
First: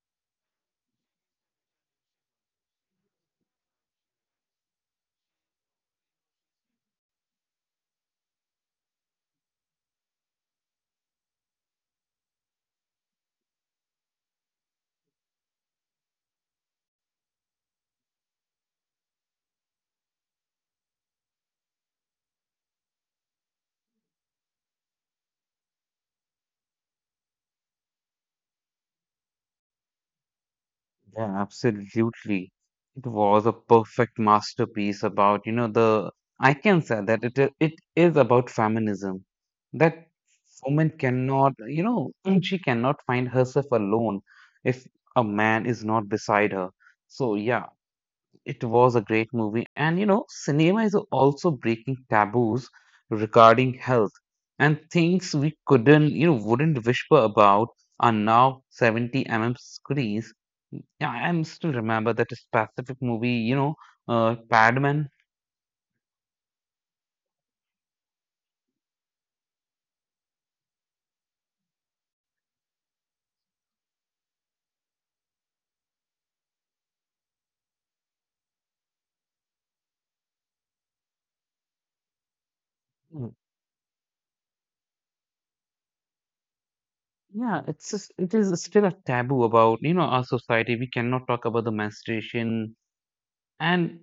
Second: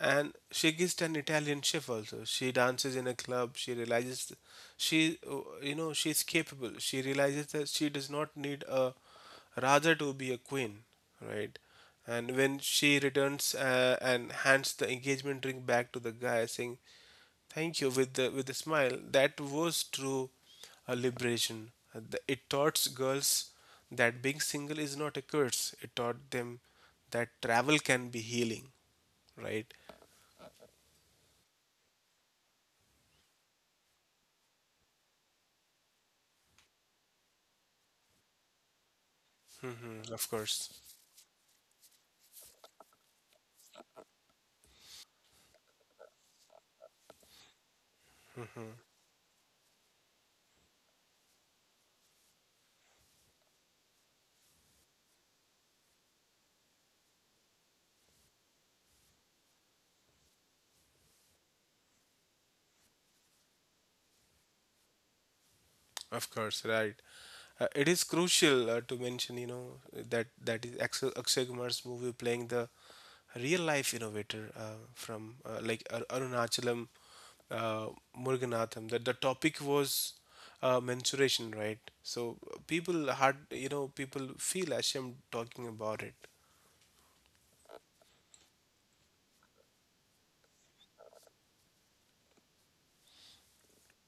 and she gets an Italian chef also. She dances in a club. She realizes th- she uh, you know she's capable. She realizes that she does not need a rather to be a queen, right? And when she returns uh, and hands the engagement ring back to the guy, saying, thank you with the with a smile. That was true a liberation. Uh, the- It taught girls that being single is not a curse. It taught them that travel can be healing, right? Yeah, absolutely. It was a perfect masterpiece about, you know, the I can say that it i- it is about feminism. That Of course. woman cannot, you know, she cannot find herself alone if a man is not beside her. So yeah, it was a great movie. And you know, cinema is also breaking taboos regarding health and things we couldn't, you know, wouldn't whisper about are now seventy m m screens. Yeah, I'm still remember that specific movie, you know, uh, Padman. Of course, right. Uh, it is crucial uh, to mention, you know, that that is Axel, Akshay Kumar's movie playing the real life innovator uh, from uh, like Ar- Arunachalam uh, Muruganathan. That the topic was uh, menstruation, right? So uh, people had, Mm. you know, people feel ashamed talking about it. Yeah, it's just, it is still a taboo about, you know, our society. We cannot talk about the menstruation, and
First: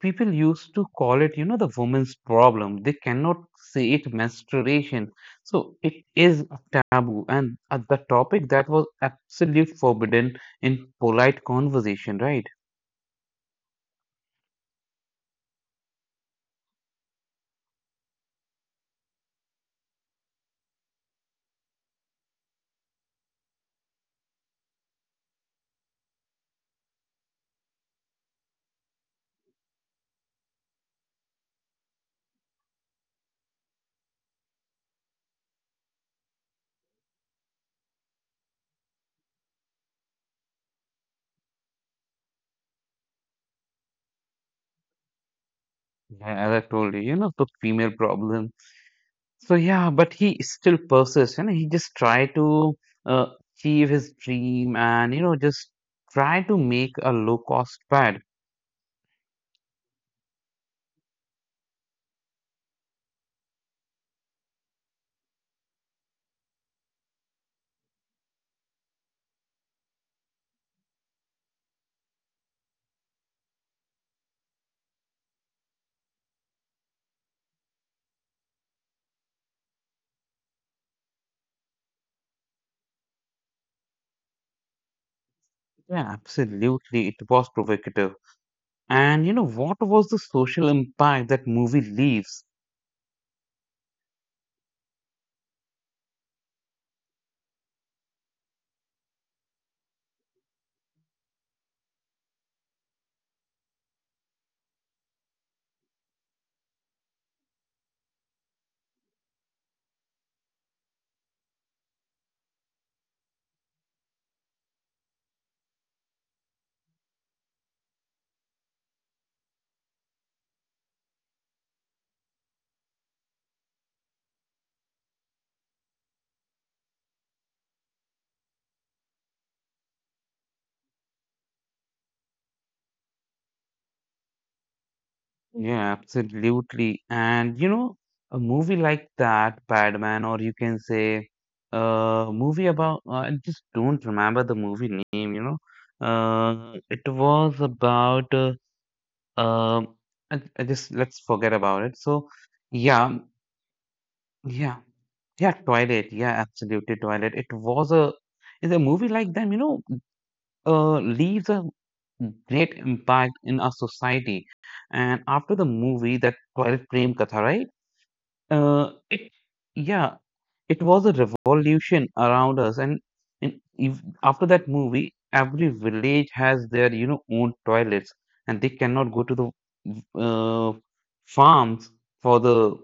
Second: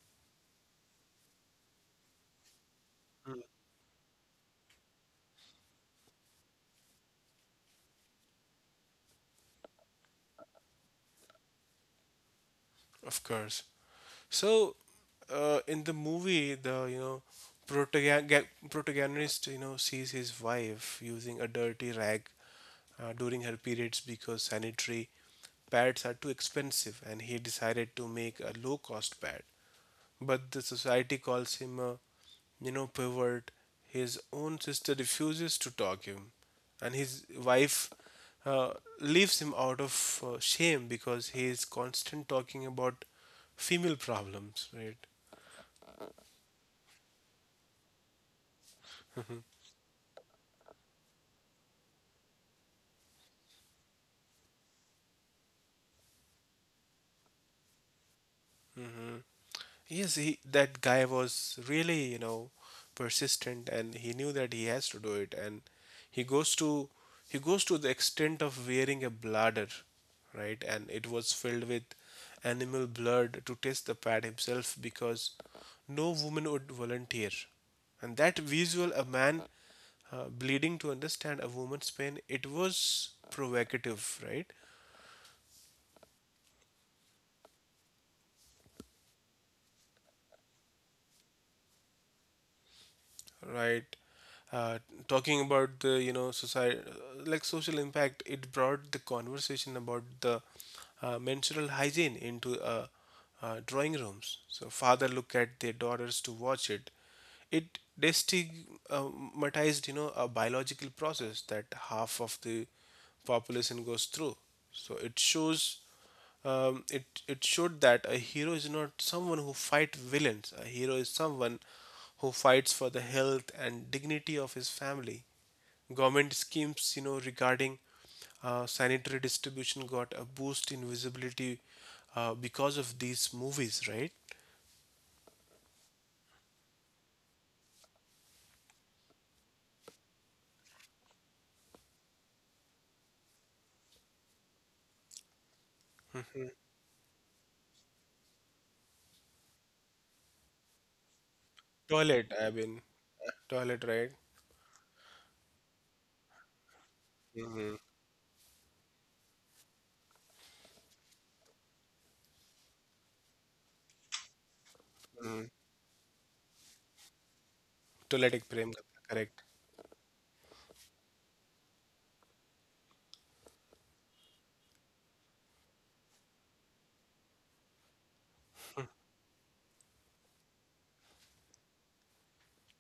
people used to call it, you know, the woman's problem. They cannot say it menstruation. So it is a taboo, and uh, the topic that was absolute forbidden in polite conversation, right? Of course. So, uh, in the movie, the you know protagon- protagonist you know sees his wife using a dirty rag uh, during her periods because sanitary pads are too expensive, and he decided to make a low-cost pad, but the society calls him a, you know, pervert. His own sister refuses to talk him, and his wife uh, leaves him out of uh, shame because he is constant talking about female problems, right? Yeah, as I told you, you know, the female problem. So yeah, but he still persists, you know, he just try to uh, achieve his dream and you know just try to make a low cost pad. Yes, he, that guy was really, you know, persistent and he knew that he has to do it. And he goes to he goes to the extent of wearing a bladder, right? And it was filled with animal blood to test the pad himself because no woman would volunteer. And that visual, a man uh, bleeding to understand a woman's pain, it was provocative, right? Yeah, absolutely. It was provocative. And you know, what was the social impact that movie leaves? Right? Uh, Talking about the you know society, like social impact, it brought the conversation about the uh, menstrual hygiene into uh, uh, drawing rooms. So father look at their daughters to watch it. It destigmatized, you know a biological process that half of the population goes through. So it shows, um, it it showed that a hero is not someone who fights villains. A hero is someone who fights for the health and dignity of his family. Government schemes, you know, regarding uh, sanitary distribution got a boost in visibility uh, because of these movies, right? Yeah, absolutely. And you know, a movie like that, Batman, or you can say a movie about, uh, I just don't remember the movie name, you know. Uh, it was about, uh, um, I, I just let's forget about it. So, Toilet, I mean, yeah, toilet, right? yeah, yeah, Twilight. Yeah, absolutely, Twilight. It was a, it's a movie like them, you know, uh, leaves a great impact in our society. And after the movie, that Twilight Prem Katha, right? Toilet ek prem, Uh, karta, it, correct. yeah, it was a revolution around us. And, and if, after that movie, every village has their, you know, own toilets, and they cannot go to the uh, farms for the,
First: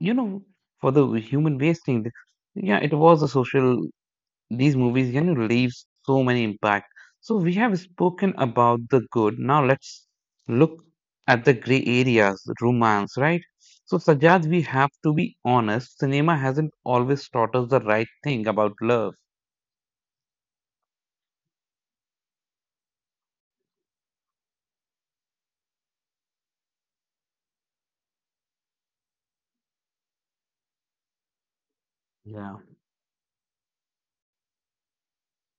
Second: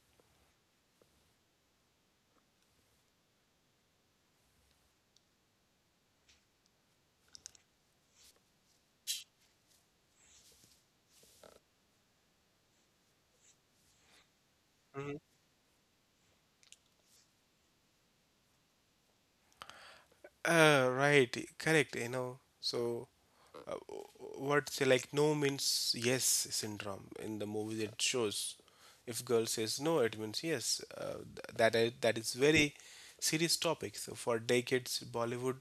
you know, for the human wasting. Yeah, it was a social. These movies you know leaves so many impact. So we have spoken about the good, now let's look at the gray areas, romance, right? So Sajad, we have to be honest, cinema hasn't always taught us the right thing about love. Uh, right, correct, you know. So, uh, what's like no means yes syndrome in the movie that shows. If girl says no, it means yes. Uh, th- that I- that is Yeah, very serious topic. So for decades, Bollywood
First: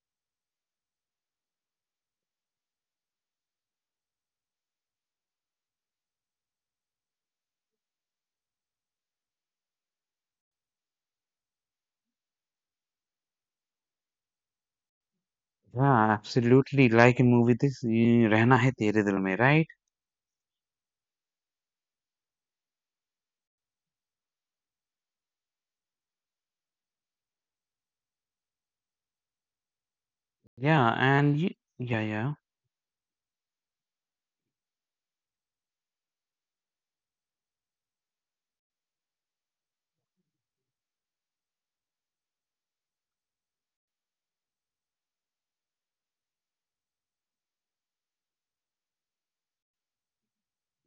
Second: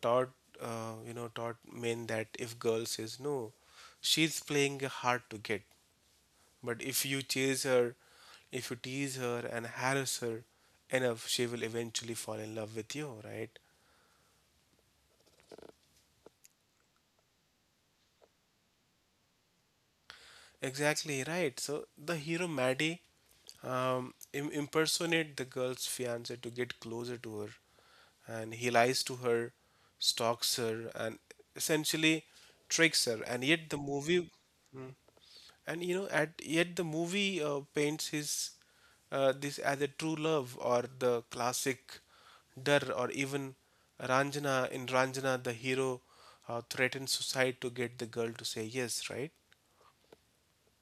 taught, uh, you know taught men that if girl says no, she's playing hard to get. But if you chase her, if you tease her and harass her enough, she will eventually fall in love with you, right? yeah, absolutely, like in movie this eh, Rehna Hai Tere Dil Mein, right? Exactly right. So the hero Maddie, um, Im- impersonate the girl's fiance to get closer to her, and he lies to her, stalks her, Yeah, and and y yeah, essentially yeah. tricks her. And yet the movie, and you know, at yet the movie uh, paints his, uh, this as a true love. Or the classic Dar, or even Ranjana. In Ranjana, the hero uh, threatens suicide to get the girl to say yes. Right.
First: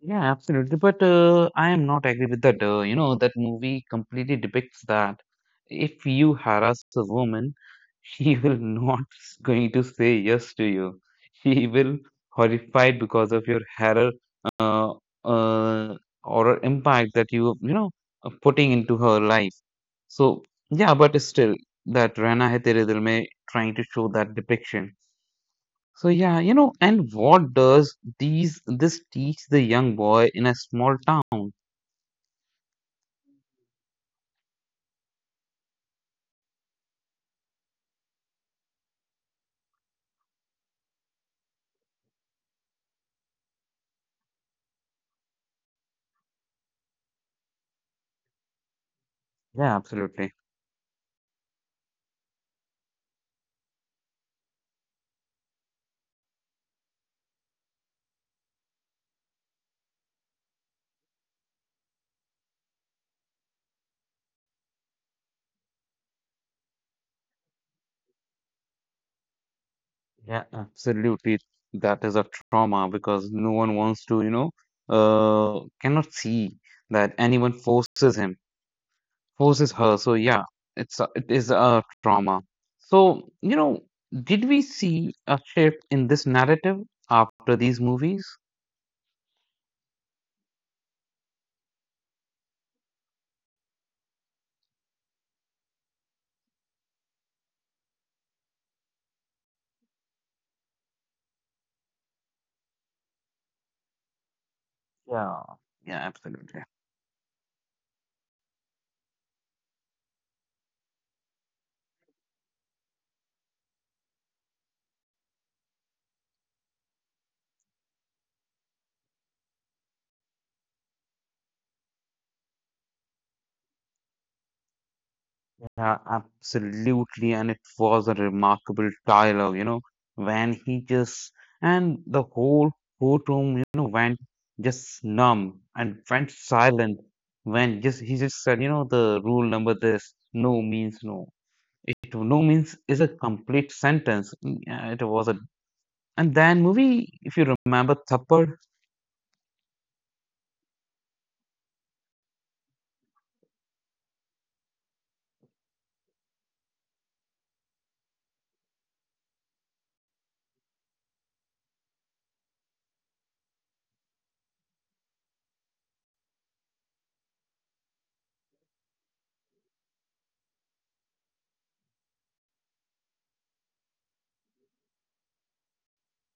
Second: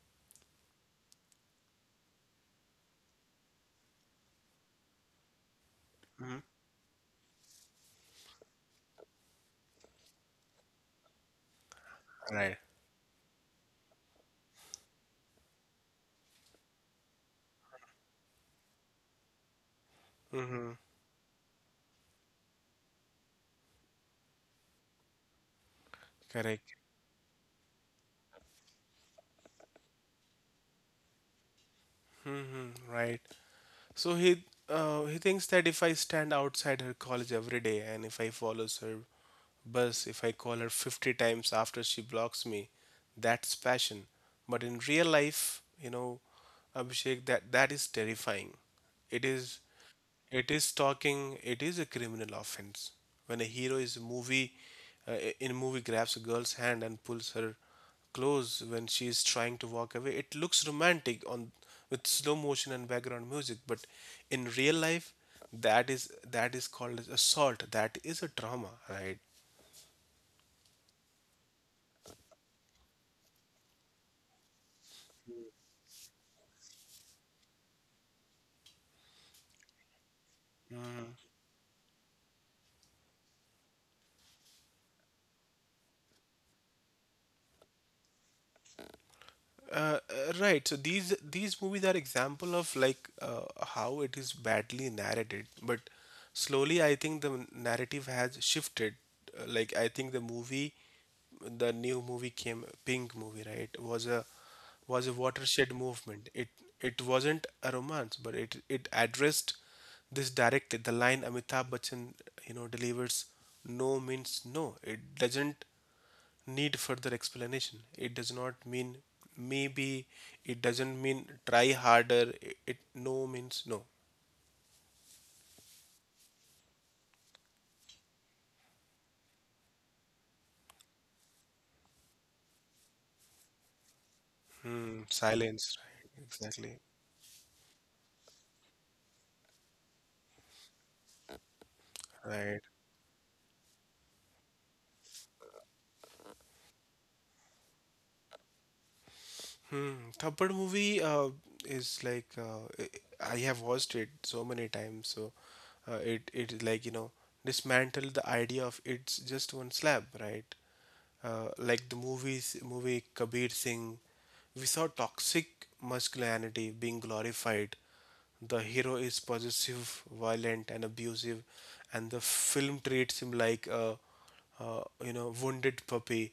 Yeah, absolutely. But uh, I am not agree with that. Uh, you know, that movie completely depicts that if you harass a woman, she will not going to say yes to you. She will Right. horrified because of your horror, uh, uh, or impact that you you know are putting into her life. So yeah, but still that Rana Hai Tere Dil Mein trying to show that depiction. So yeah, you know, Correct. and what does these this teach the young boy in a small town? Right. So he, uh, he thinks that if I stand outside her college every day and if I follow her bus, if I call her fifty times after she blocks me, that's passion. But in real life, you know, Abhishek, that that is terrifying. It is. Yeah, absolutely. It is stalking. It is a criminal offense. When a hero is a movie, uh, in a movie, grabs a girl's hand and pulls her close when she is trying to walk away, it looks romantic, on with slow motion and background music, but in real life, that is that is called as assault. That is a trauma, right? Yeah, absolutely. That is a trauma because no one wants to, you know, uh, cannot see that anyone forces him, forces her. So yeah, it's a, it is a trauma. So, you know, did we see a shift in this narrative after these movies? Uh, uh, right. So these these movies are example of, like, uh, how it is badly narrated, but slowly I think the narrative has shifted. Uh, like, I think the movie, the new movie came, Pink movie, right? Was a was a Yeah, watershed yeah, movement. It absolutely. it wasn't a romance, but it it addressed this directly. The line Amitabh Bachchan, you know, delivers: no means no. It doesn't need further explanation. It does not mean maybe, it doesn't mean try harder. It, it no means no. Yeah, absolutely. And it was a remarkable dialogue. You know, when he just, and the whole courtroom, you know, went just Hmm, numb silence, and right? went Exactly. silent when just he just said, you know, the rule number this, no means no. It no Right. means is a complete sentence. Mm, yeah, it was a, and then movie, if you remember Thappad, Hmm. Thappad movie, uh, is like, uh, I I have watched it so many times, so uh, it it is like, you know, dismantle the idea of it's just one slab, right? Uh, like the movies, movie Kabir Singh, we saw toxic masculinity being glorified. The hero is possessive, violent, and abusive, and the film treats him like a, uh, you know, wounded puppy.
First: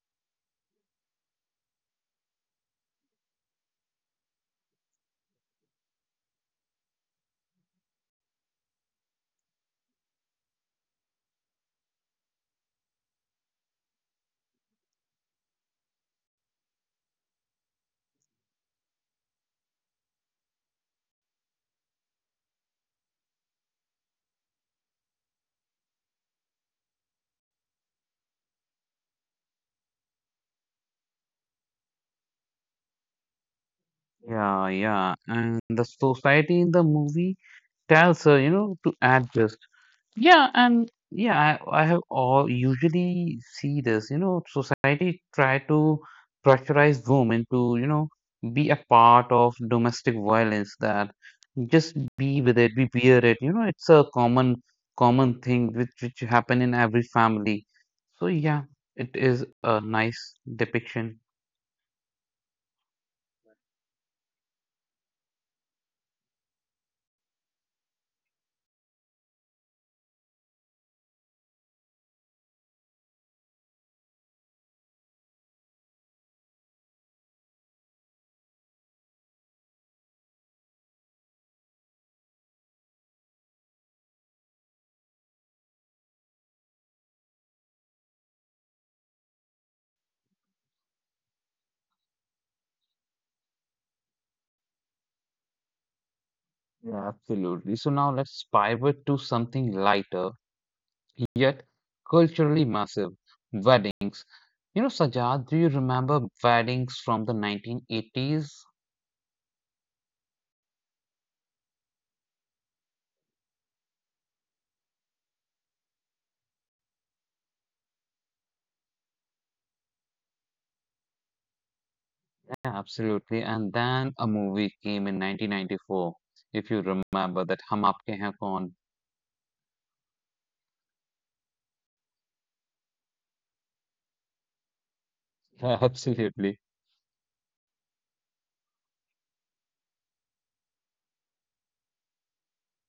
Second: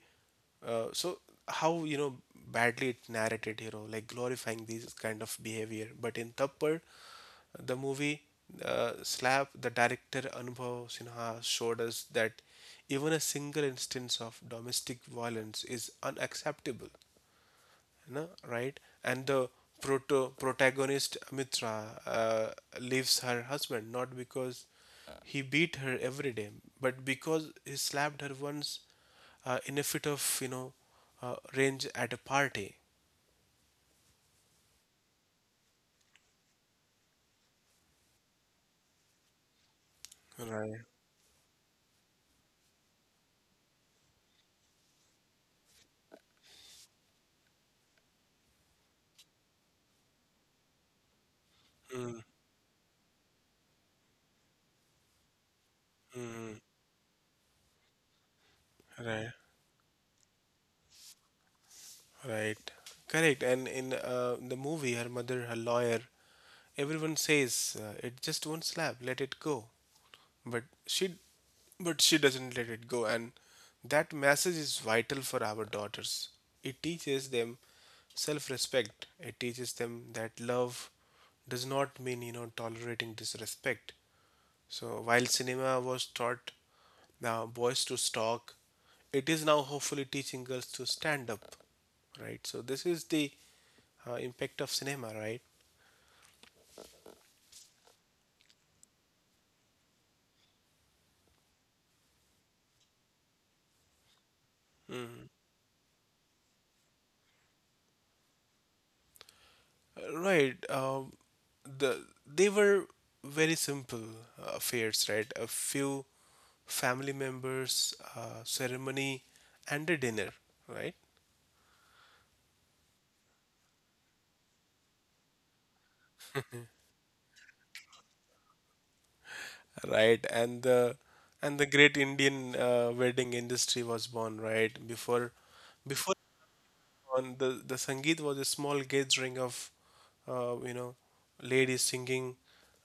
uh, So, how, you know, badly it narrated, you know, like glorifying these kind of behavior. But in Tappad, the movie, uh, Slap, the director Anubhav Sinha showed us that even a single instance of domestic violence is unacceptable, no, right? And the proto protagonist Mitra, uh, leaves her husband not because he beat her every day, but because he slapped her once uh, in a fit of, you know, uh, rage at a party. yeah, yeah. And the society in the movie tells her, you know, to add this. Yeah, Right. and yeah, I, I have all usually see this, you know, society try to pressurize women to, you know, be a part of domestic violence, that just be with it, be bear it. You know, it's a common common thing which which Mm, happen in every family. So yeah, it right. is a nice depiction. Right. Correct. And in, uh, the movie, her mother, her lawyer, everyone says, uh, it just won't slap. Let it go. But she, but she doesn't let it go. And that message is vital for our daughters. It teaches them self-respect. It teaches them that love does not mean, you know, tolerating disrespect. So while cinema was taught, now, boys to stalk, it is now hopefully teaching girls to stand up, right? So this is the, uh, impact of cinema, right? Yeah, absolutely. So now let's pivot to something lighter, yet culturally massive, weddings. You know, Sajad, do you remember weddings from the nineteen eighties? Uh, Right. Um, the they were very simple uh, affairs, right? A few family members, uh, ceremony, and a dinner, right? Absolutely. And then a movie came in nineteen ninety-four, if you remember that, Hum Aapke Hain Kaun. Right, and the, and the great Indian uh, wedding industry was born, right? Before, Yeah, before, absolutely. on, the the sangeet was a small gathering of, uh, you know, ladies singing,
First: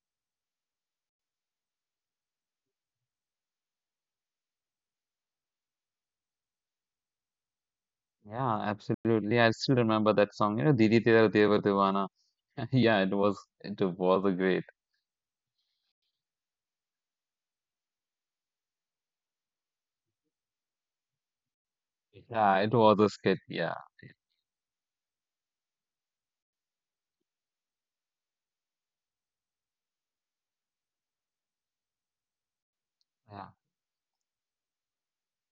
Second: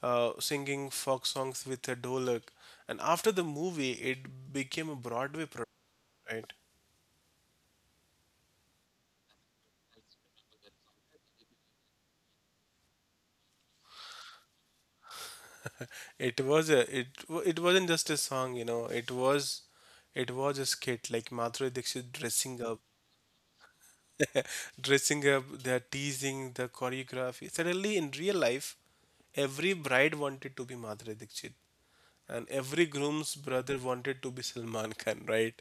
uh, singing folk songs with a dolak, and after the movie it became a broadway product, right? Yeah, absolutely. I still remember that song, you know, Didi Tera Deva Divana. Yeah, it was it was a great. It was a, it wa- it wasn't just a song, you know, it was, it was a skit, like Madhuri Dixit dressing Yeah, up, it was a skit. Yeah. dressing up, they're teasing the choreography. Suddenly in real life every bride wanted to be Madhuri Dixit, and every groom's Yeah. brother wanted to be Salman Khan, right?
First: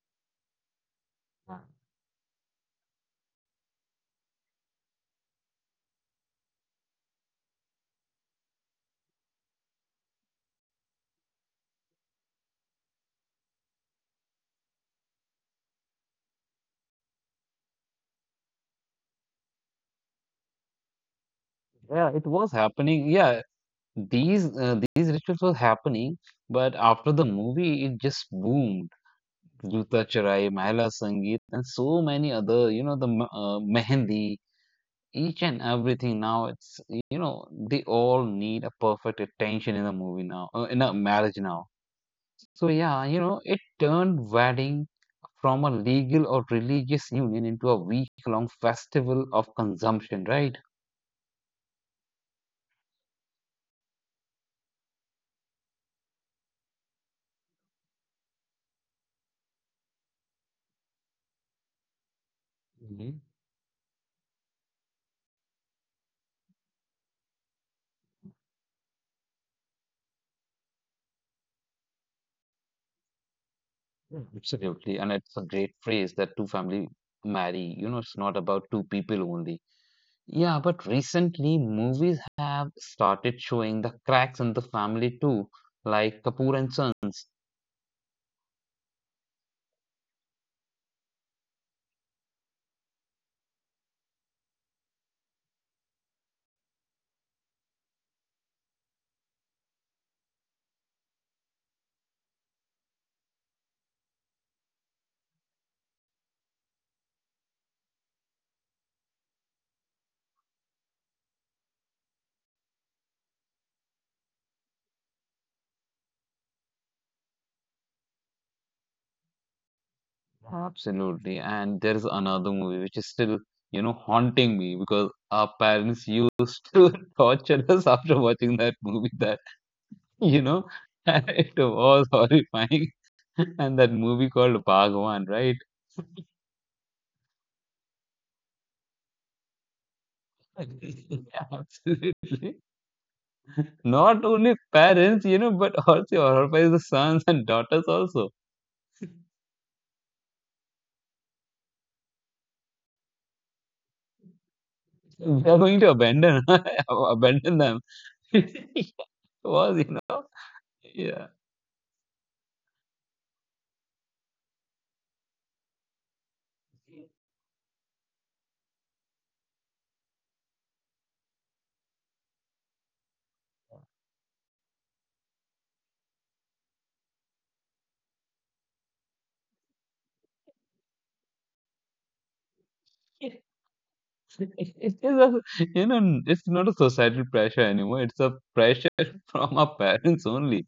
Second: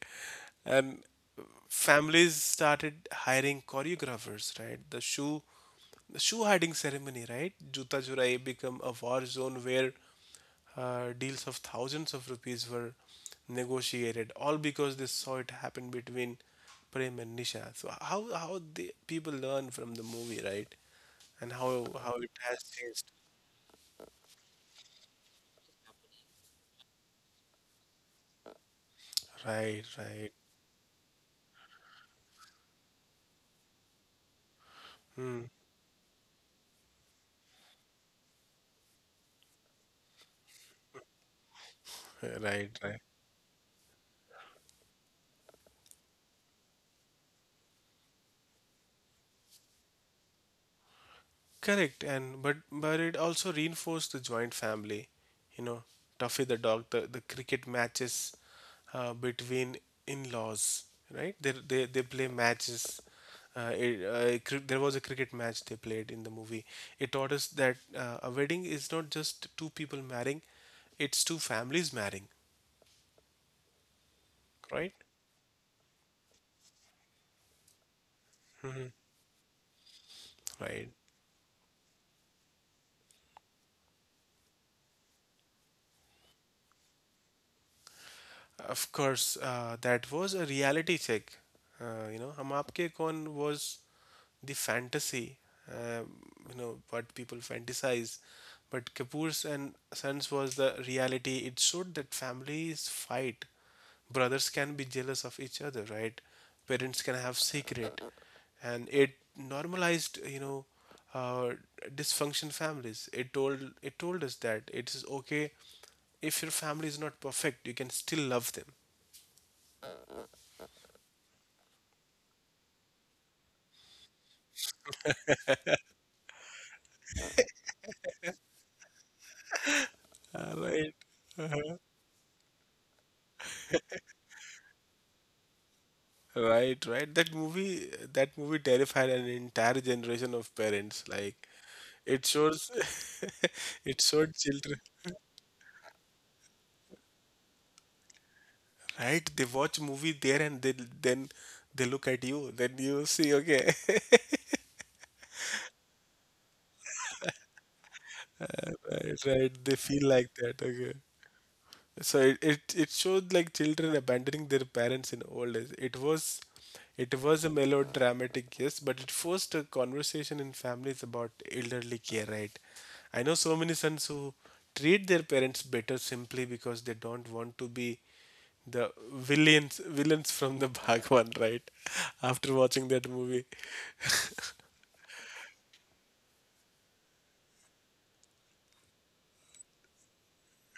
And Yeah, families started hiring choreographers, right? The shoe, the shoe hiding ceremony, right? Juta Churai become a war zone where, uh, deals of thousands of rupees were negotiated, all because they saw it happen between Prem and Nisha. So how how the people learn from the movie, right? And how yeah, how it it was has happening. changed. Yeah, these uh, these rituals were happening, but after the movie, it just boomed. Right, Juta right. Charai, Mahila Sangeet, and so many other, you know, the m- uh, Mehendi, Hmm. each and everything. Now it's, you know, they all need a perfect attention in a movie now, uh, in a marriage now. So Right, right. yeah, you know, it turned wedding from a legal or religious union into a week-long festival of consumption, right? Correct, and but but it also reinforced the joint family. You know, Tuffy the dog, the, the cricket matches, uh, between in-laws, right? They they they play matches. Uh, it, uh, cri- there was a cricket match they played in the movie. It taught us that, uh, a wedding is not just two people marrying; it's two families marrying, Mm. Absolutely, and right? it's a great phrase that two family marry. You know, it's not about two people only. Yeah, but Right. recently movies have started showing the cracks in the family too, like Kapoor and Sons. Of course, uh, that was a reality check. Uh, you know, हम आपके कौन was the fantasy, uh, you know, what people fantasize. But Kapoor's and Sons was the reality. It showed that families fight. Brothers can be jealous of each other, right? Parents can have secret. And it normalized, you know, uh, dysfunction families. It told it told us that it is okay if your family is not perfect, you can still love them. Absolutely, and there is another movie which is still, you know, haunting me because our parents used to torture us after watching that movie. That you Uh, know, Right. it was horrifying, and that movie called Bhagwan, right? Right, right. That movie, that movie terrified an entire generation of parents. Like, it Absolutely. shows, it Not showed only children. parents, you know, but also horrifies the sons and daughters also. Right, they watch movie there and they, then they look at you. Then you see, okay, They are going to abandon abandon them. It right, right. They was, you feel know, like that. Okay. yeah. So it, it, it showed like children abandoning their parents in old age. It was, it was a melodramatic, yes, but it forced a conversation in families about elderly care, right? I know so many sons who treat their parents better simply because they don't want to be the villains, villains from the Bhagwan, right? After watching that movie. It is a, you know, it's not a societal pressure anymore. It's a pressure from our parents only.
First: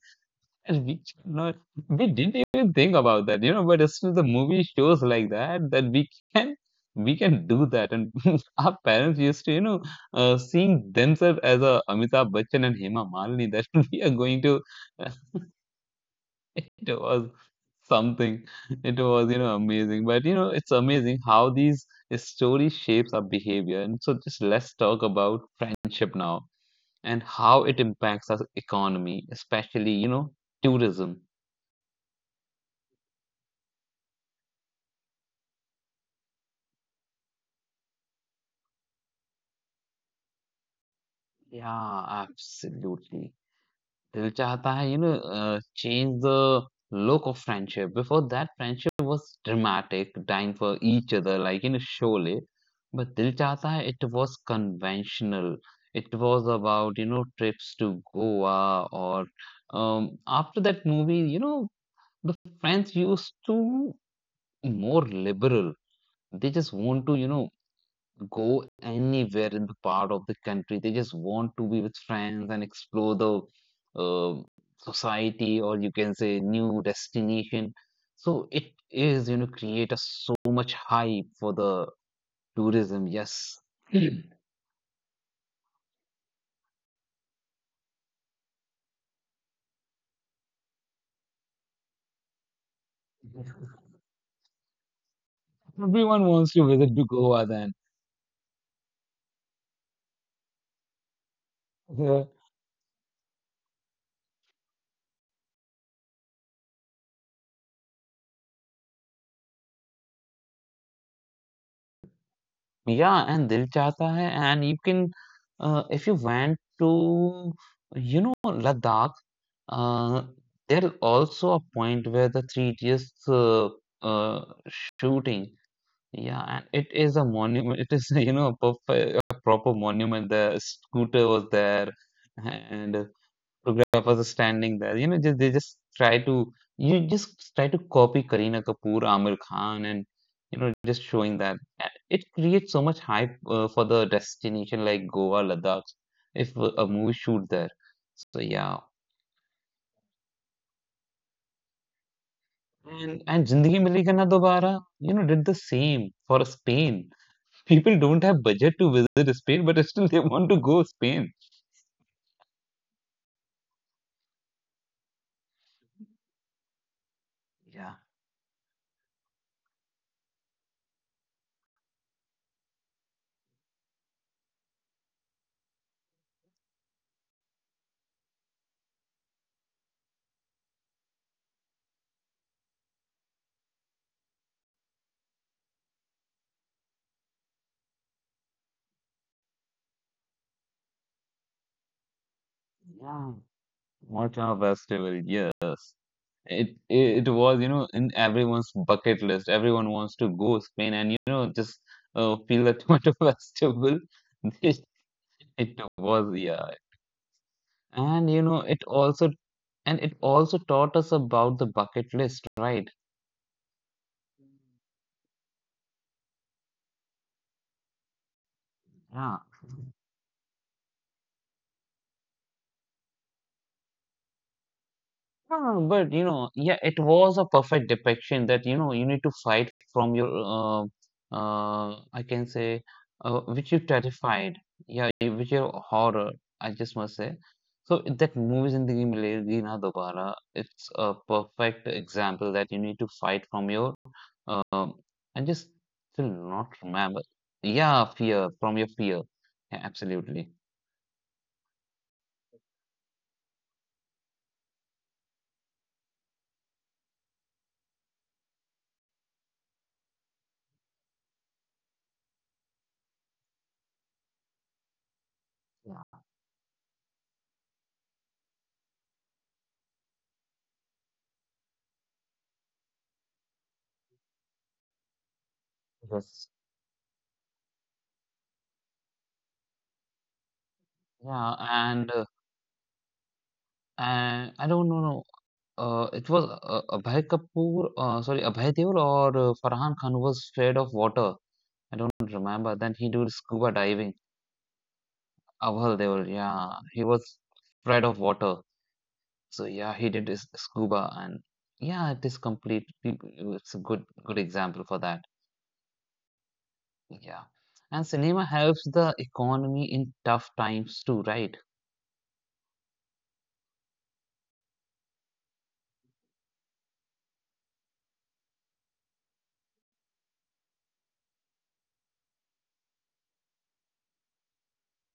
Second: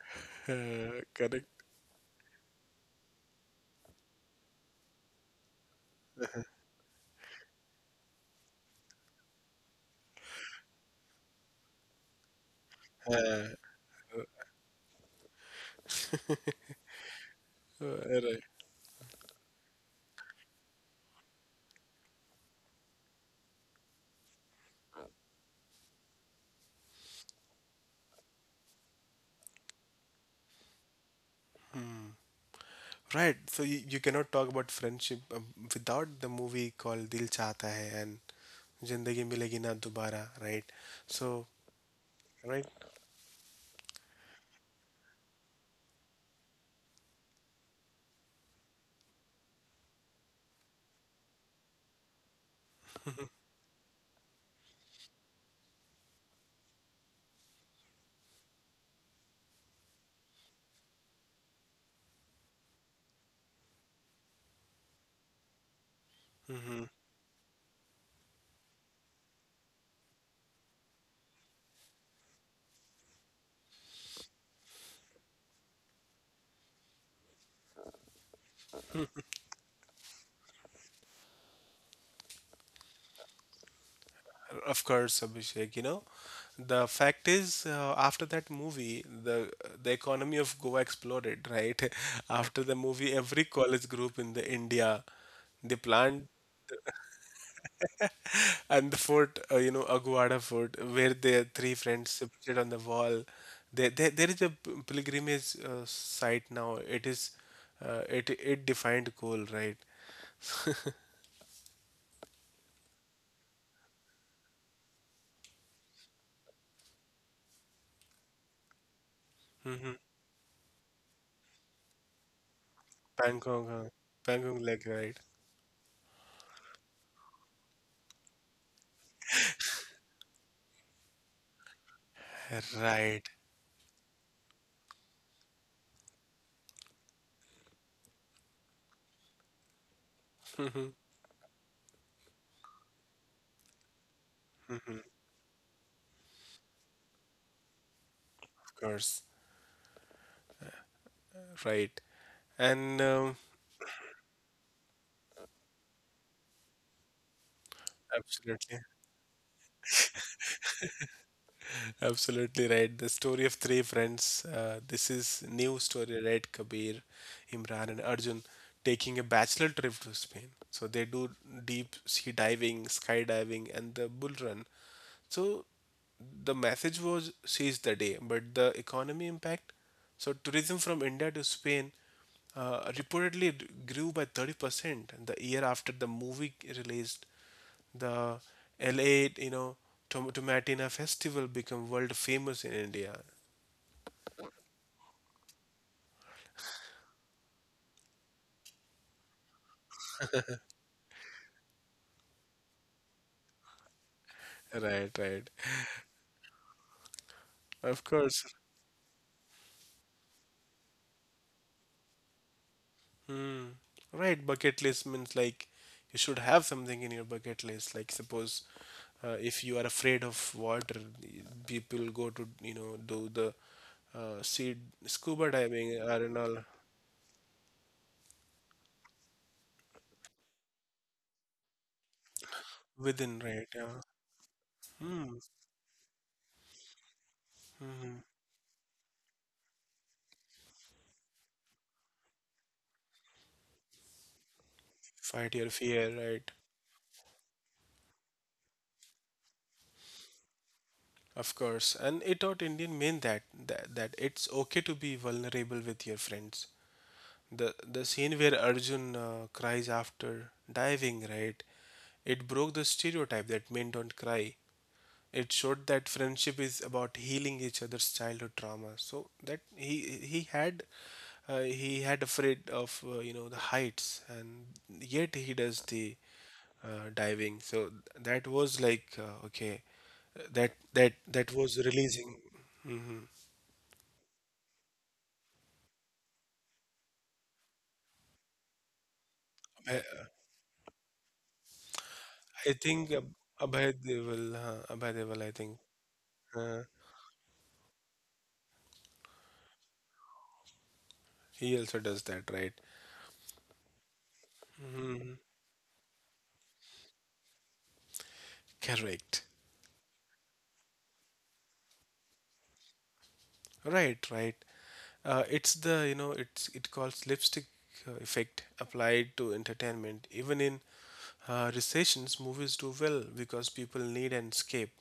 And Uh, we, Correct. no, we didn't even think about that, you know, but still the movie shows like that that we can we can do that. And our parents used to, you know, uh, seeing themselves as a Amitabh Bachchan and Hema Malini that we are going to it was Uh, something. Right. It was, you know, amazing. But you know, it's amazing how these story shapes our behavior. And so just let's talk about friendship now and how it impacts our economy, especially, you know, tourism. Right. So you, you cannot talk about friendship, um, without the movie called Dil Chahta Hai and Zindagi Milegi Na Dobara, right? So, Yeah, right? absolutely. Dil Chahta Hai, you know, uh, changed the look of friendship. Before that, friendship was dramatic, dying for each other, like in a Sholay. But Dil Chahta Hai, it was conventional. It was about, you know, trips to Goa or um, after that movie, you know, the friends used to more liberal. They just Hmm. want to, you know, go anywhere in the part of the country. They just want to be with friends and explore the um society, or you can say new destination. So it is, you know, create a so much hype for the tourism. Yes, everyone Of course, Abhishek, you know, the fact is, uh, after that movie, the the economy of Goa exploded, right? After the movie, every college group in the India, they planned. wants to visit to Goa then. And the fort, uh, you know, Aguada Fort, where their three Yeah. friends sit on the wall. There, there, there is a p- pilgrimage uh, site now. It is, uh, it, it defined goal, right? Yeah, and Dil Chahta Hai, and you can, uh, if you went to, you know, Ladakh. Uh, there is also a point where the Three Idiots uh, Pangong, uh, uh, Pangong Lake, right? shooting, yeah, and it is a monument. It is you know a, perfect, a proper monument. The scooter was there, and Right, photographers are standing there. You know, just, they just try to you just try to copy Kareena Kapoor, Amir Khan, and you know just showing that. And it creates so much hype uh, for the destination like Goa, Ladakh, if a a movie shoot there. So yeah. of course, right. And And um, and Zindagi Milegi Na Dobara, you know, did the same for Spain. People don't have budget absolutely. to visit Spain, but still they want to go Spain. Absolutely right. The story of three friends. Uh, this is new story, right? Kabir, Yeah, Imran, and Arjun, taking a bachelor trip to Spain. So they do deep sea diving, skydiving, and the bull run. So the message was seize the day, but the economy impact. So tourism from India to Spain uh, reportedly d- grew by thirty percent the year after the movie released. The LA, you know, Tom- Tomatina festival became world famous in yeah. India. Mortal Festival, yes. It it it was, you know, in everyone's bucket list. Everyone wants to go Spain and you know just uh, feel that Mortal Festival. It, Right, right. it was, yeah. Of And you course. know, it also and it also taught us about the bucket list, right? Hmm. Right, bucket list means like you should have something in your bucket list. Like suppose Yeah. uh, if you are afraid of water, the- people go to, you know, do the, uh, sea scuba Ah, diving but you or know, and all yeah, it was a perfect depiction that you know you need to fight from your uh, uh, I can say uh, within, which you right? Yeah. terrified, yeah, you- Hmm. which your horror, I just must say. So Hmm. that movie Zindagi Milegi Na Dobara, it's a perfect example that you need to fight from your um, I just Fight your fear, still right? not remember. Yeah, fear from your fear. Yeah, absolutely. Of course. And it taught Indian men that, that that it's okay to be vulnerable with your friends. The the scene where Arjun uh, cries after diving, right? It broke the stereotype that men don't cry. It showed Yeah, that friendship is about healing each other's childhood trauma. So that, he he had, uh, he had afraid of, uh, you know, the heights, and yet he does the, because uh, diving. So that was like, uh, okay, that that that yeah, was and uh, releasing. and I don't know. No, Uh, it was uh, Abhay Kapoor, uh, sorry, Abhay Deol or uh, I, Farhan Khan who was scared of water. I don't remember. I Then he think did Ab- scuba Abhay diving. Deval, uh, Abhay Deval, I think, Abhay Deol, yeah, uh, he was afraid of water. So yeah, he did his scuba, and he yeah, also it does is that, complete. right? It's a good good example for that. Yeah, and cinema helps the Correct. economy in tough times too, right? Right, right. Uh, it's the, you know, it's, it calls lipstick, uh, effect applied to entertainment. Even in uh, recessions, movies do well because people need an escape.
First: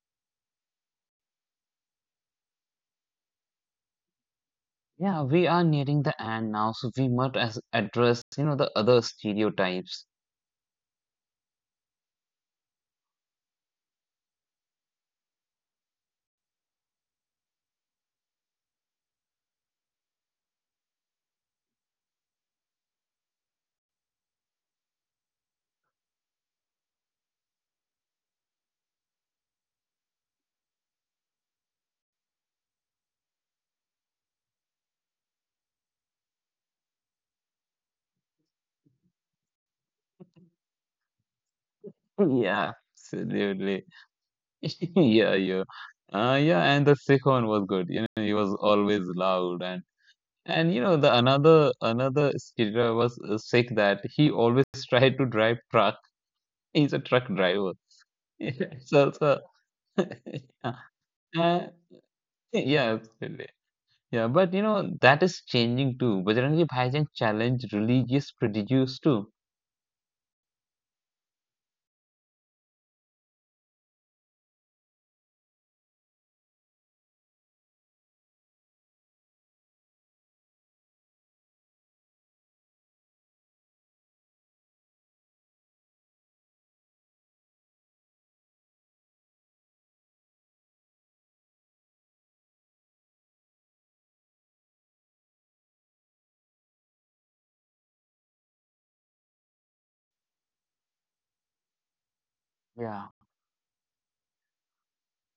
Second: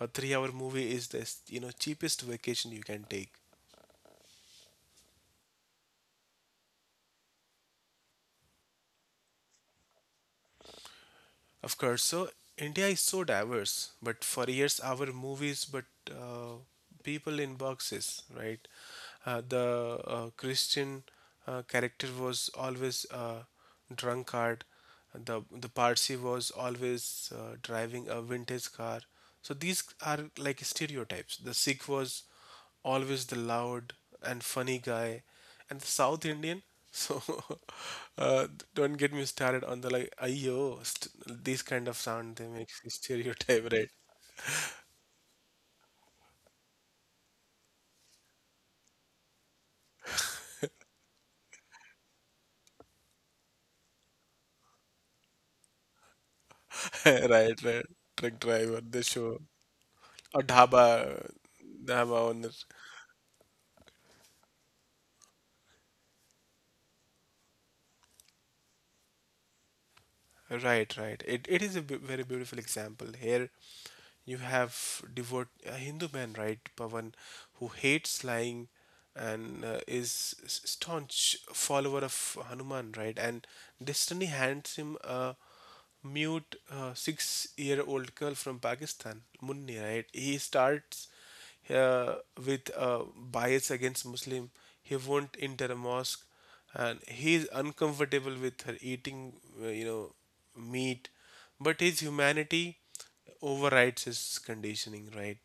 A three-hour movie is the, you know, cheapest vacation you can take. Yeah, we are nearing the end now, so we must as- address you know the other stereotypes. Of course. So India is so diverse, but for years our movies, but uh, people in boxes, right? Uh, the uh, Christian uh, character was always a drunkard. The the Parsi was always uh, driving a vintage car. So these are like stereotypes. The Sikh was always the loud and funny guy and the South Indian. So uh, don't get me started on the like ayo st- these kind of sound they make Yeah, stereotype, right? absolutely. yeah, yeah, uh, yeah. And the Sikh one was good. You know, he was always loud and and you know the another another skater was uh, sick that he always tried to drive truck. He's a truck right, driver. right. Truck driver the So show, so or yeah, dhaba, uh, dhaba owner. yeah, absolutely. Yeah, but you know that is changing too. Bajrangi Bhaijaan challenged religious prejudice too. Right, right. It, it is a b- very beautiful example. Here you have devout a Hindu man, right, Pavan, who hates lying and uh, is s- staunch follower of Hanuman, right? And destiny hands him a mute uh, six-year-old girl from Pakistan, Munni, right? He starts uh, with a bias against Muslim. He won't enter a mosque, and he is uncomfortable with her eating, uh, you know, meat. But his humanity Yeah. overrides his conditioning, right?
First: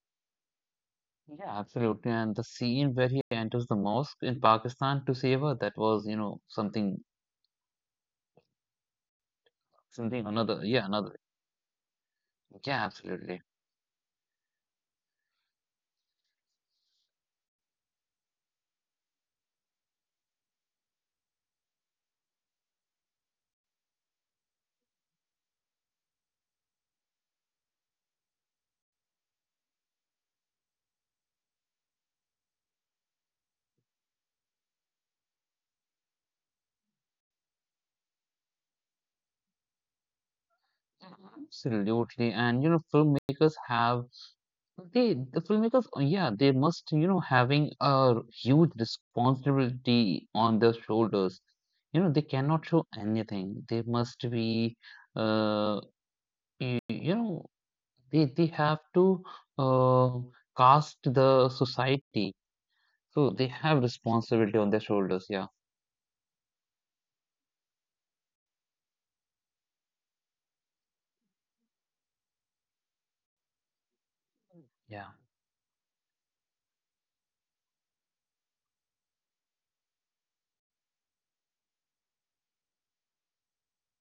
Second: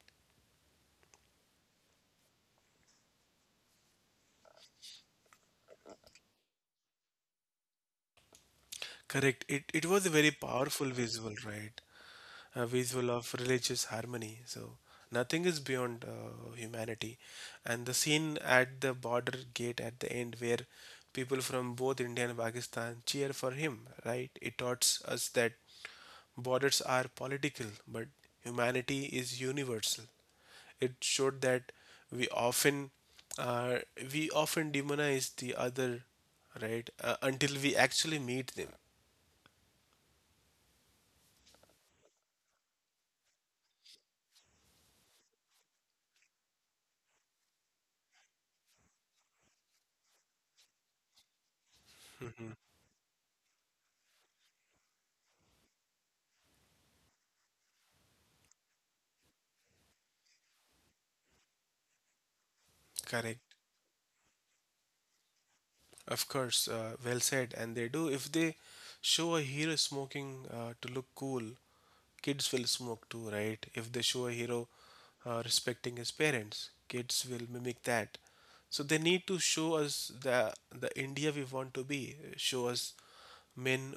Yeah, absolutely. And the scene where he enters the mosque in Pakistan to save her, that was, you know, something, Correct. It it was a something very another, yeah, powerful another. visual, right? A Yeah, visual of absolutely. religious harmony. So nothing is beyond uh, humanity. And the scene at the border gate at the end, where people from both India and Pakistan cheer for him, right? It taught us that borders are political, but humanity is universal. It showed that we often uh, we often demonize the other, right? Uh, until we actually meet them. Absolutely. And you know, filmmakers have they the filmmakers uh, yeah, they must, you know, having a huge responsibility on their shoulders. You know, they cannot show anything. They must be uh y- you know, they they have to uh cast the society. So Correct. they have responsibility on their shoulders, yeah. Of course, uh, well said. And they do. If they show a hero smoking uh, to look cool, kids will smoke too, right? If they show a hero Yeah. uh, respecting his parents, kids will mimic that. So they need to show us the the India we want to be. Show us men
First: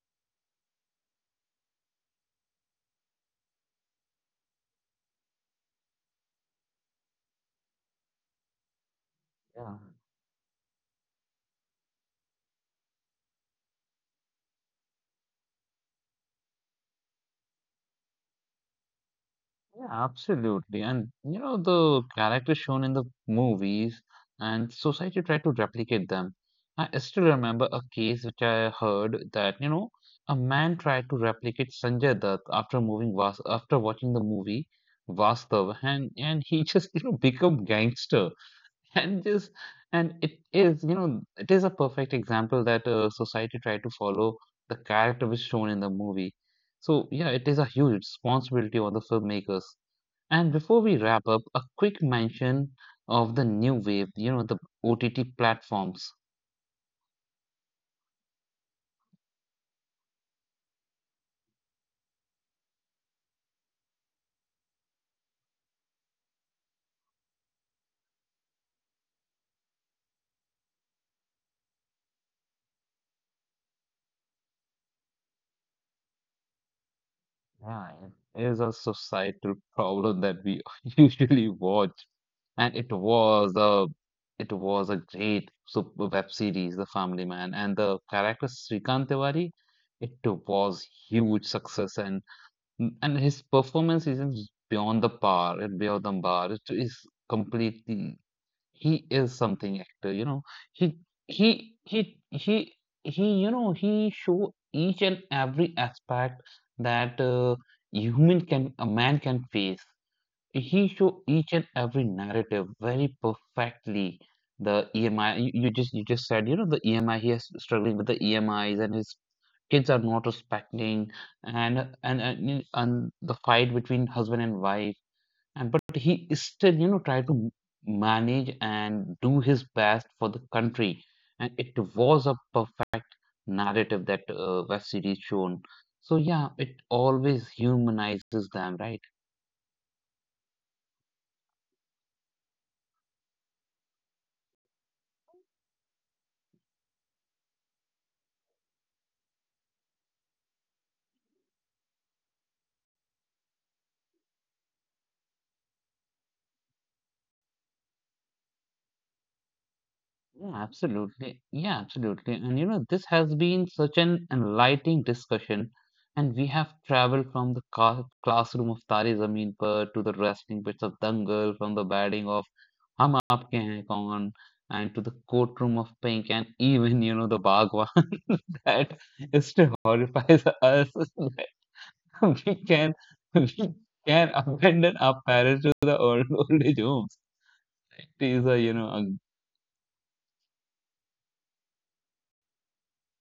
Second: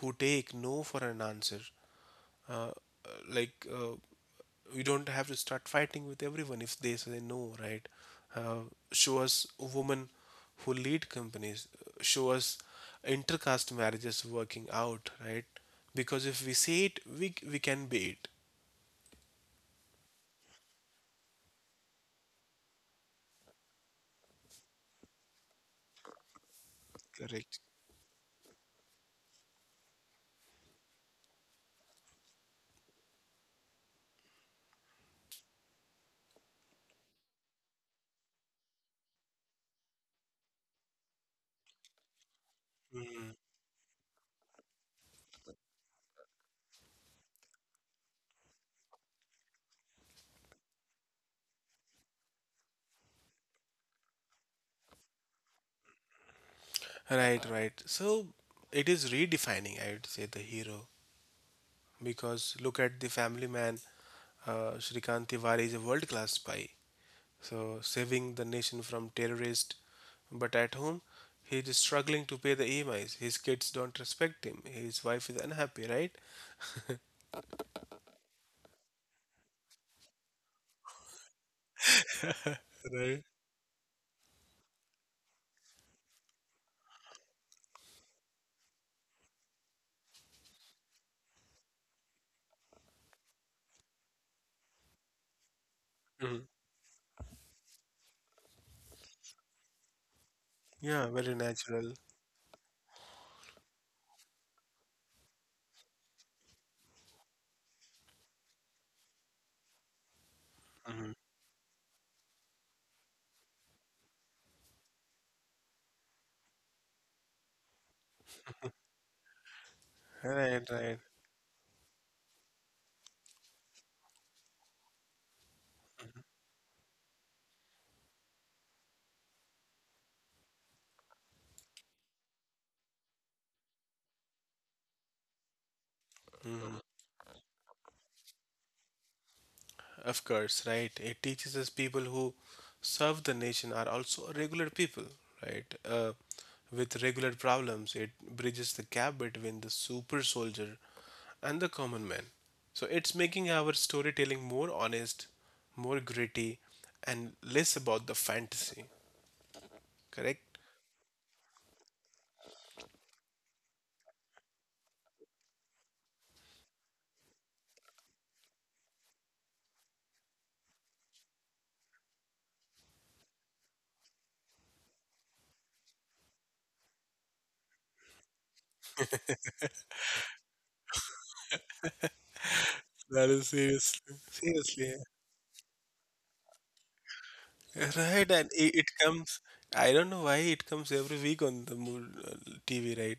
who take no for an answer, uh, like uh, we don't have to start fighting with everyone if they say no, right? uh, Show us Yeah. women who lead companies, uh, show us intercaste marriages working out, right? Because if we see it, we, we can be it. Yeah, absolutely. And you know, the characters shown in the movies and society tried to replicate them. I still Correct. remember a case which I heard that, you know, a man tried to replicate Sanjay Dutt after moving Vas after watching the movie Vastav and and he just, you know, become gangster and just and it is, you know, it is a perfect example that uh, Mm. society tried to follow the character which shown in the movie. So yeah, it is a huge responsibility on the filmmakers. And before we wrap up, a quick mention of the new wave, you know, the O T T platforms. Right, right. So it is redefining, I would say, the hero because look at the family man. Uh, Shrikant Tiwari is a world class spy. So, saving the nation from terrorists, but at home, he is struggling to pay the E M Is. His kids don't respect him. His wife is unhappy, right? Yeah, it is a societal problem that we usually watch. And it Right? was a it was a great super web series, The Family Man, and the character Srikant Tiwari, it was huge success and and his performance is beyond the par, beyond the bar. Hmm. It is completely he is something actor you know he Yeah, very he natural. he he he you know he show each and every aspect that uh, human can a man can face he Hmm. show each and every narrative very perfectly the emi you, you just you just said you know the emi he is struggling with the emis and his kids are not Right, right. respecting and and and, and the fight between husband and wife and but he is still, you know, try to m- manage and do his best for the country. And it was a perfect narrative that uh, web series shown. So yeah, it Hmm. always humanizes them, right? Of course, right. It teaches us people who serve the nation are also regular people, right? Uh, with regular problems, it bridges the gap between the super soldier and the common man. So it's making our storytelling more honest, more gritty, and less about the fantasy, correct? Yeah, absolutely. Yeah, absolutely. And you know, this has been such an enlightening discussion. And we have traveled from the ca- classroom of Tari Zameen Par to the wrestling pits of Dangal, from the batting of Hum Aapke Hain Kaun, and to the courtroom of Pink, and even, you know, the Bhagwan that still horrifies us. We can, That is we seriously, can abandon seriously, our parents to the old, old age homes. It right? is And a, you it, know, it a comes. I don't know why it comes every week on the mo- uh, T V, right?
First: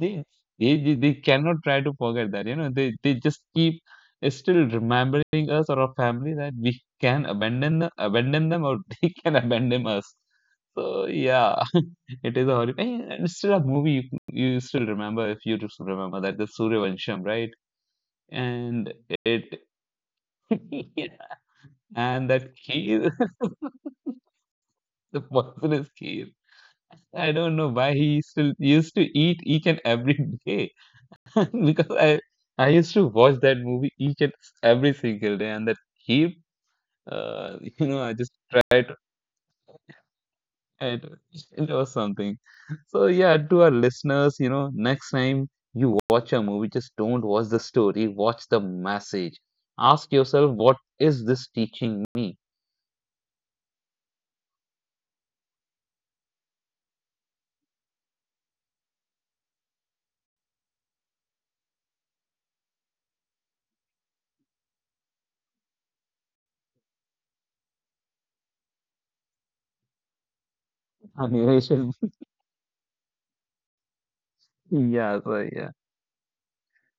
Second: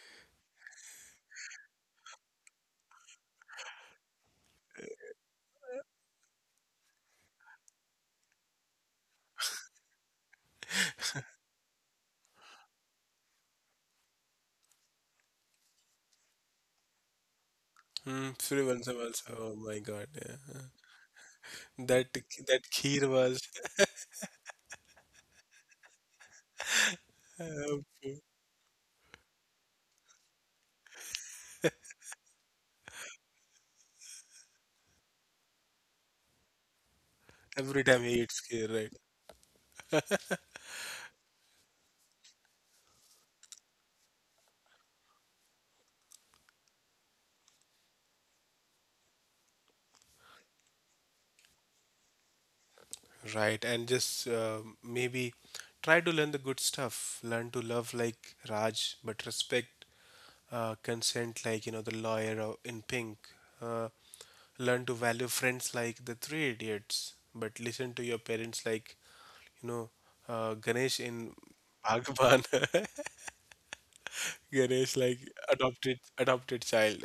They, they they they cannot try to forget that. You know, they they just keep still remembering us or our family that we can abandon them, abandon them, or they can abandon us. So yeah, it is a horrible. And it's still a movie you, you still remember if you just remember that the Suryavansham, right? Hmm, Surivansham And also. it Oh my God, yeah. That and that that kheer kid, was, the poisonous kid. I don't uh, know why he still used to eat each and every day. because I I used to watch that movie each and every single day, and that heap, uh, every you time know, he I eats just kheer, right? tried to it, it was something. So yeah, to our listeners, you know, next time you watch a movie, just don't watch the story, watch the message. Ask yourself, what is this teaching me? Right, and just uh, maybe try to learn the good stuff. Learn to love like Raj, but respect uh, consent like you know the lawyer o- in Pink. Uh, Learn to value friends like the Three Idiots, but listen to your parents like you know uh, Ganesh in Animation. Bhagwan. Ganesh like yeah, so adopted adopted child.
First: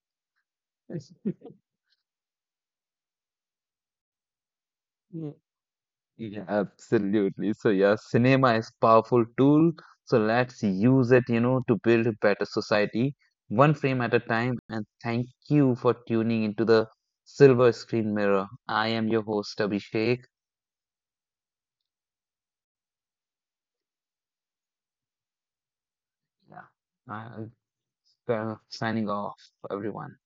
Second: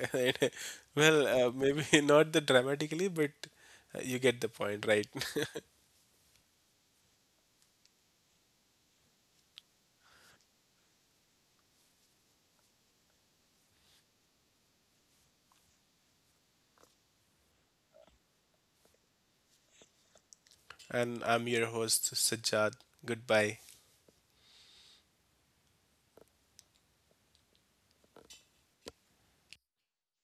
well, yeah. uh, maybe not the dramatically, but uh, you get the point, right? Yeah, absolutely. So yeah, cinema is powerful tool. So let's use it, you know, to build a better society, one frame at a time. And thank you for tuning into the Silver Screen Mirror. I am your host, Abhishek. And I'm your host, Sajjad. Goodbye. Yeah, I'm uh, signing off, everyone.